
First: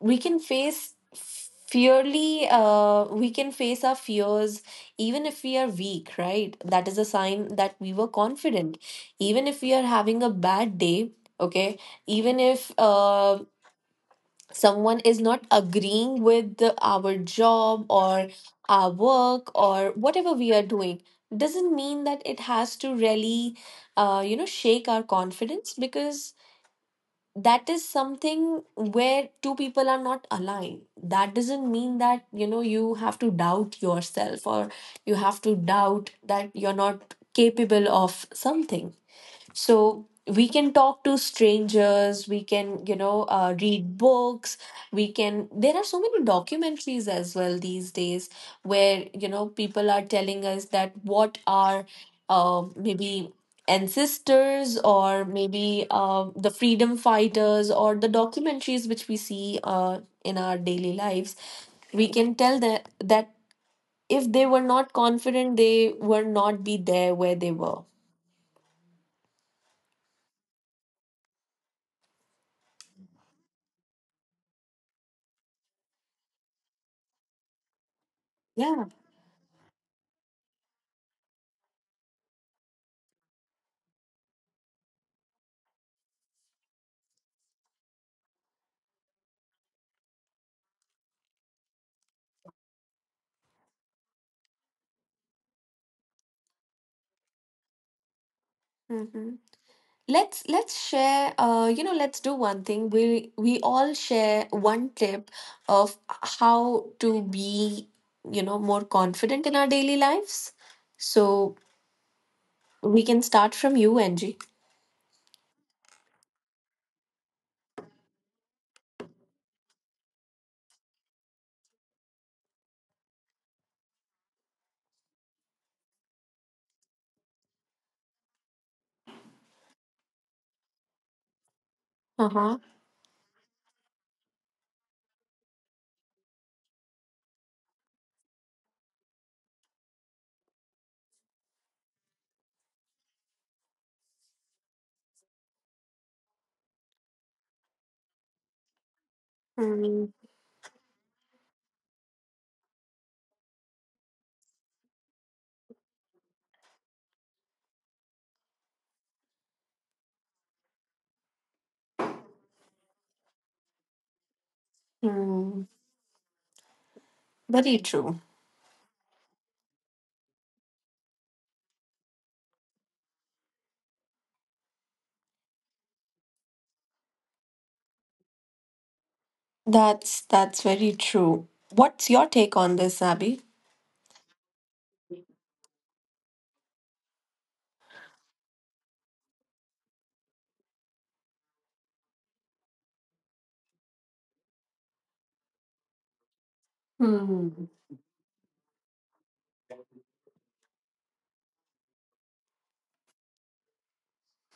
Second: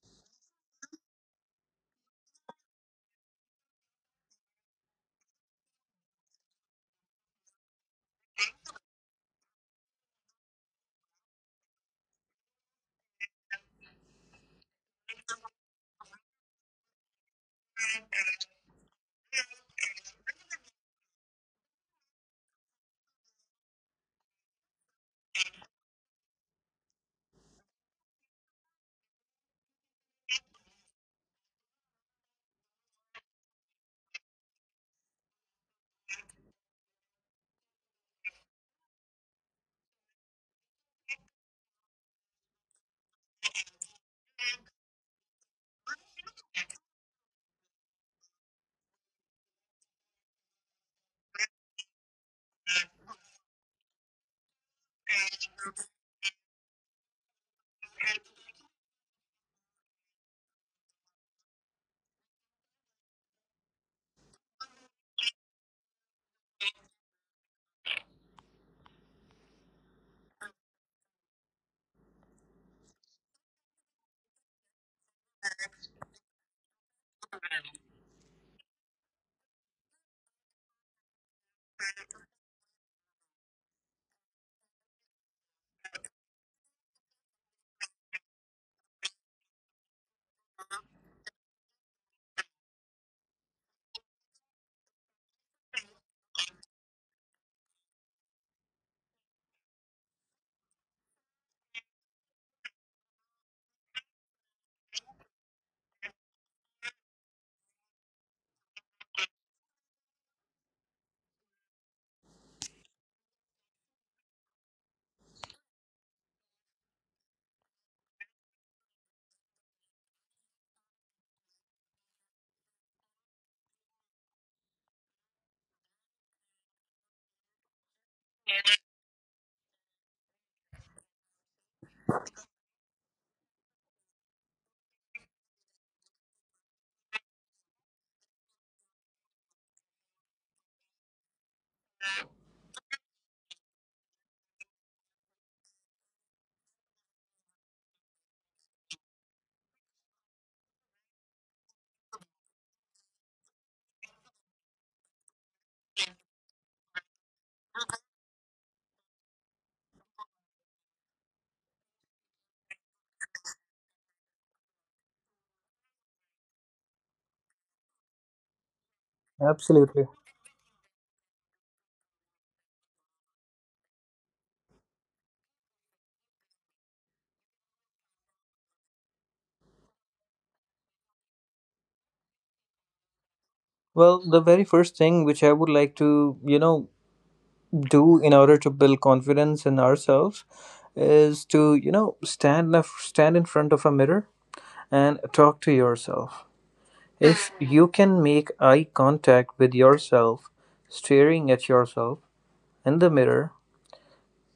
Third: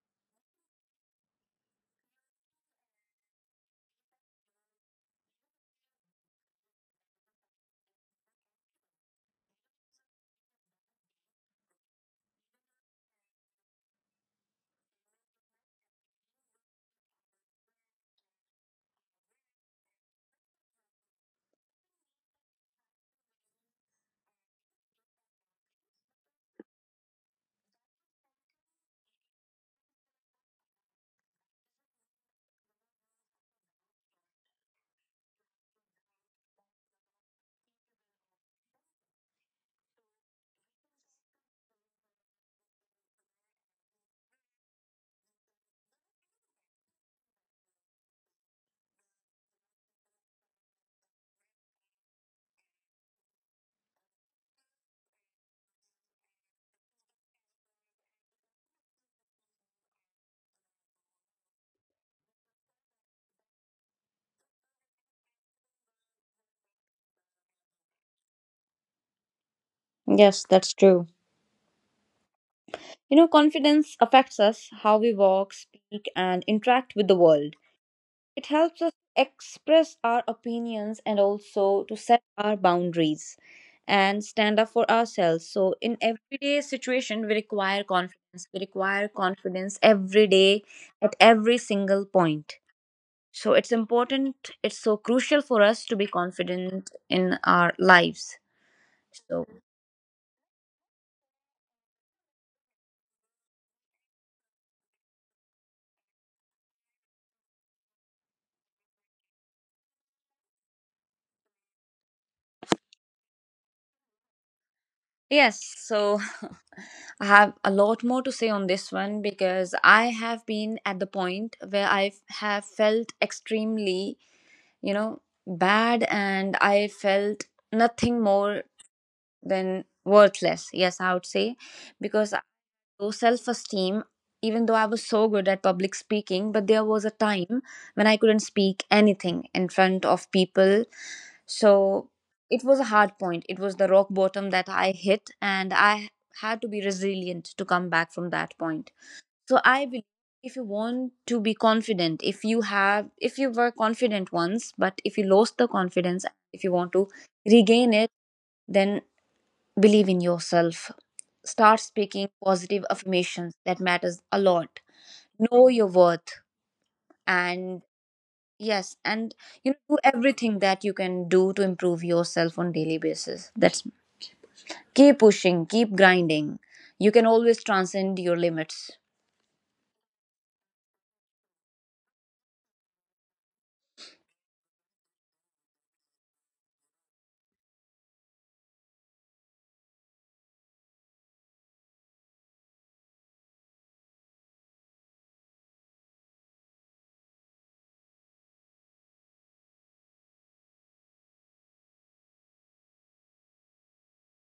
Speaker 1: we can face fearly we can face our fears even if we are weak, right? That is a sign that we were confident, even if we are having a bad day, okay, even if someone is not agreeing with our job or our work or whatever we are doing, doesn't mean that it has to really shake our confidence, because that is something where two people are not aligned. That doesn't mean that you have to doubt yourself, or you have to doubt that you're not capable of something. So we can talk to strangers, we can read books, we can there are so many documentaries as well these days, where people are telling us that what are maybe ancestors, or maybe the freedom fighters, or the documentaries which we see in our daily lives. We can tell that if they were not confident, they were not be there where they were.
Speaker 3: Yes, that's true. You know, confidence affects us, how we walk, speak, and interact with the world. It helps
Speaker 1: Yeah.
Speaker 3: us express our opinions and also to set our boundaries and stand up for ourselves. So, in everyday situation, we require confidence. We require confidence every day at every single point. So, it's important, it's so crucial for us to be confident in our lives.
Speaker 1: Hmm.
Speaker 3: So,
Speaker 1: Let's let's share uh you know let's do one thing: we all share one tip of how to be more confident in our daily lives. So we can start from you, Angie.
Speaker 3: yes, so I have a lot more to say on this one, because I have been at the point where I have felt extremely, you know, bad, and I felt nothing more than worthless. Yes, I would say, because
Speaker 1: Uh-huh.
Speaker 3: low self esteem, even though I was so good at public speaking. But there was a time when I couldn't speak anything in front of people. So it was a hard point. It was the rock bottom that I hit, and I had to be resilient to come back from that point. So I believe
Speaker 1: Hmm.
Speaker 3: if you want to be confident, if you have, if you were confident once, but if you lost the confidence, if you want to regain it, then believe in yourself, start speaking positive affirmations, that matters a lot.
Speaker 1: Hmm.
Speaker 3: Know your worth,
Speaker 1: Very
Speaker 3: and
Speaker 1: true.
Speaker 3: yes, and you know, do
Speaker 2: Absolutely.
Speaker 3: everything that you can do to improve yourself on daily basis. That's keep pushing, keep grinding, you can always transcend your limits.
Speaker 1: That's very true. What's your take on this, Abby?
Speaker 2: Well, the very first thing which I would like to, you know, do in order to build confidence in ourselves is to, you know, stand in front of a mirror and talk to yourself. If
Speaker 1: Hmm.
Speaker 2: you can make eye contact with yourself, staring at yourself in the mirror,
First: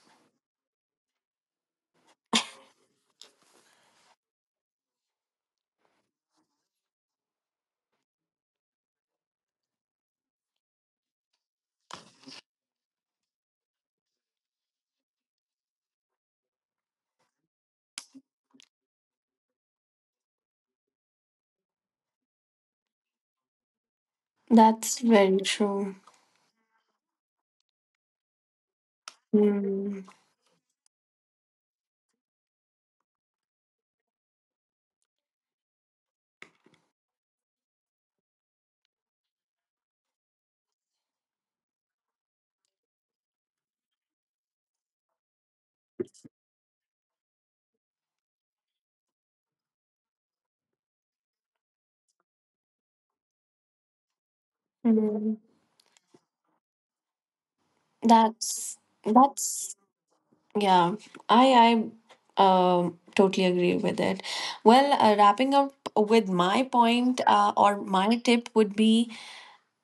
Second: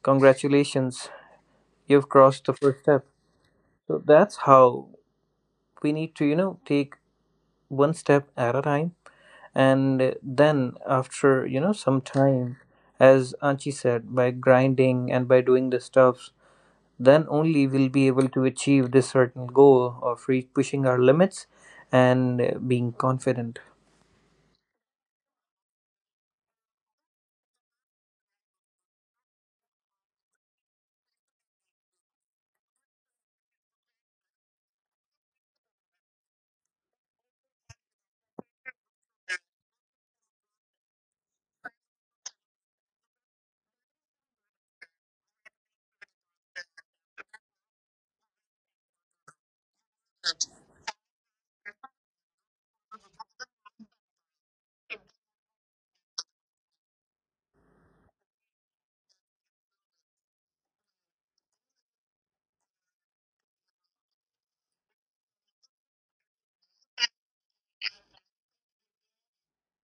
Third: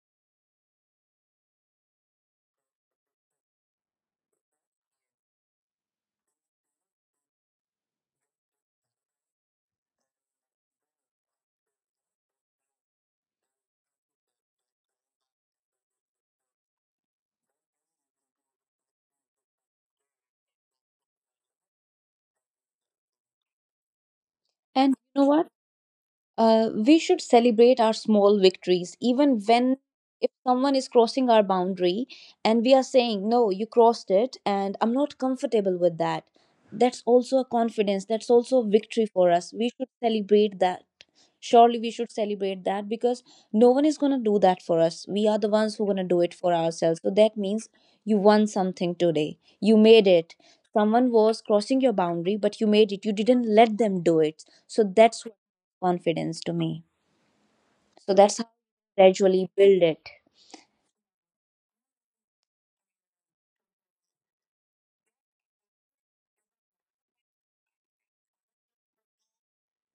Speaker 2: congratulations, you've crossed the first step. So that's how we need to, you know, take one step at a time, and then after, you know, some time, as Anchi said, by grinding and by doing the stuffs, then only we'll be able to achieve this certain goal of pushing our limits and being confident.
Speaker 3: And
Speaker 1: That's
Speaker 3: you know what,
Speaker 1: very true.
Speaker 3: We should celebrate our small victories, even when
Speaker 1: Hmm.
Speaker 3: if someone is crossing our boundary and we are saying, "No, you crossed it, and I'm not comfortable with that." That's also a confidence, that's also a victory for us. We should celebrate that, surely we should celebrate that, because no one is going to do that for us, we are the ones who are going to do it for ourselves. So that means you won something today, you made it. Someone was crossing your boundary, but you made it, you didn't let them do it. So that's what
Speaker 1: Hmm.
Speaker 3: confidence to me. So that's how
Speaker 1: that's
Speaker 3: you gradually build
Speaker 1: that's.
Speaker 3: it.
Speaker 1: Yeah, I I totally agree with it. Well, wrapping up with my point, or my tip would be,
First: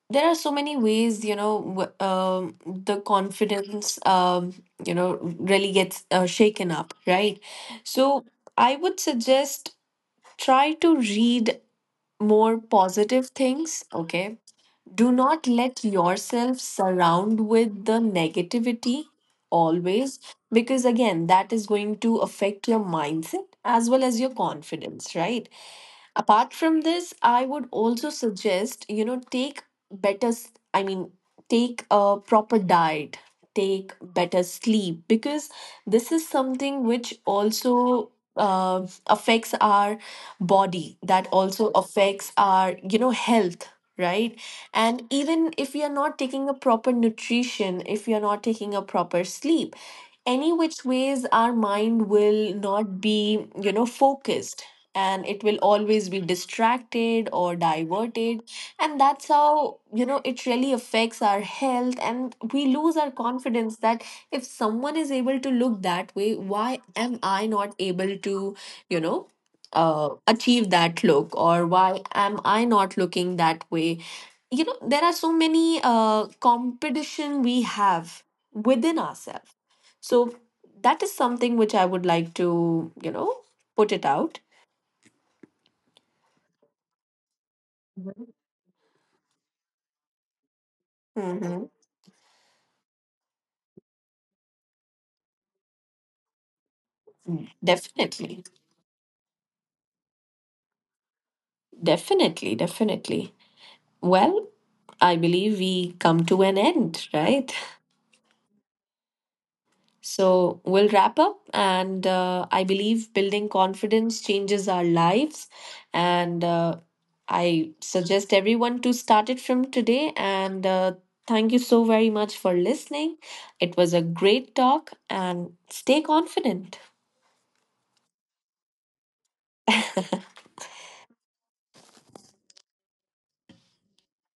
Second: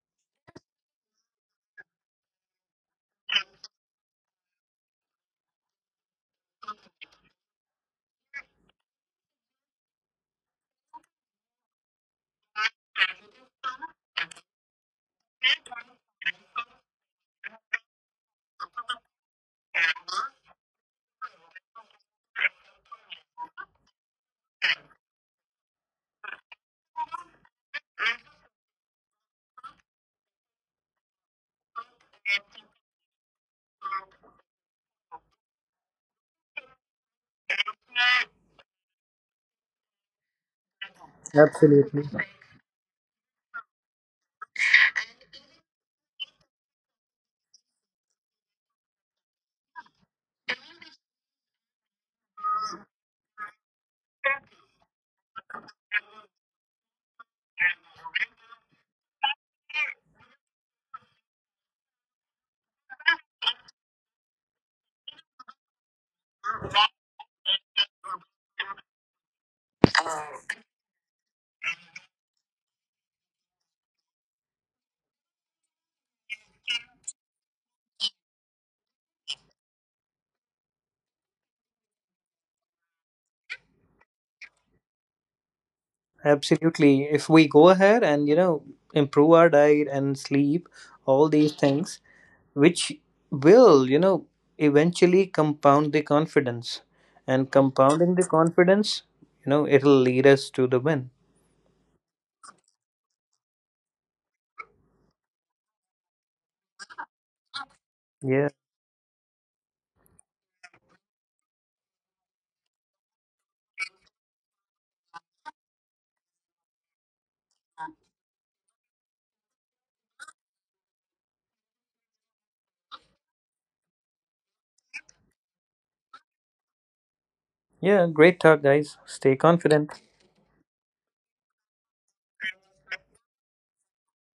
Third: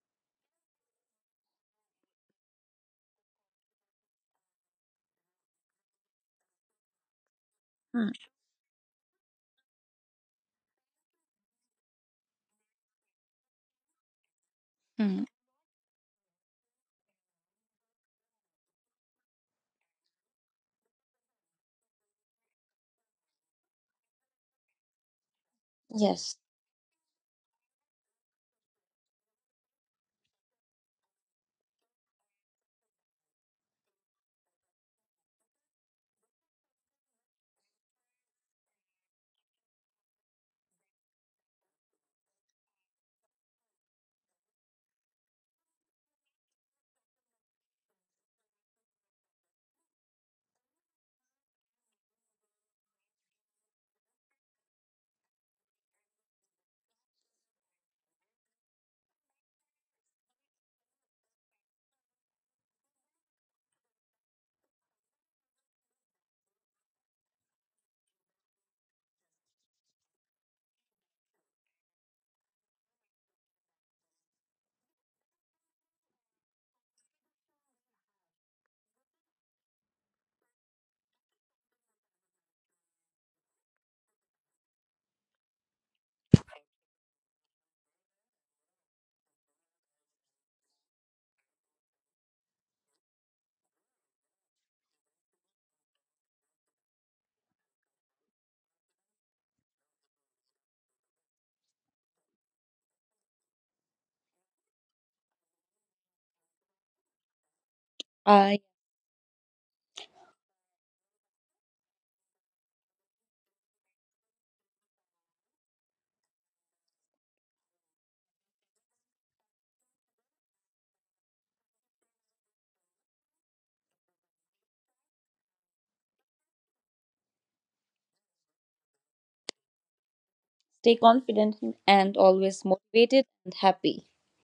Speaker 1: there are so many ways, the confidence, really gets shaken up, right? So
Speaker 3: Mm,
Speaker 1: I would suggest, try to read more positive things. Okay, do
Speaker 3: mm.
Speaker 1: not let yourself surround with the negativity always, because again, that is going to affect your mindset as well as your confidence, right?
Speaker 3: Yes.
Speaker 1: Apart from this, I would also suggest, take better I mean, take a proper diet, take better sleep, because this is something which also uh, affects our body, that also
Speaker 2: Absolutely.
Speaker 1: affects our health, right? And even if we are not taking a proper nutrition, if we are not taking a proper sleep, any which ways, our mind will not be focused, and it will always be distracted or diverted. And that's how, it really affects our health, and we lose our confidence, that if someone is able to look that way, why am I not able to you know achieve that look, or why am I not looking that way. There are so many competition we have within ourselves. So that is something which I would like to put it out.
Speaker 2: Absolutely. If we go ahead and, you know, improve our diet and sleep, all these
Speaker 1: Mm-hmm.
Speaker 2: things which will, you know, eventually compound the confidence, and compounding the
Speaker 1: Definitely.
Speaker 2: confidence, you know, it'll lead us to the win.
Speaker 1: Definitely. Definitely. Well, I believe we come to an end, right?
Speaker 2: Yeah.
Speaker 3: I
Speaker 1: So we'll wrap up. And I believe building confidence changes our lives. And I suggest everyone to start it from today. And thank you so very much for listening. It was a great talk. And stay confident.
Speaker 2: Yeah. Great talk, guys. Stay confident.
Speaker 3: stay confident and always motivated and happy.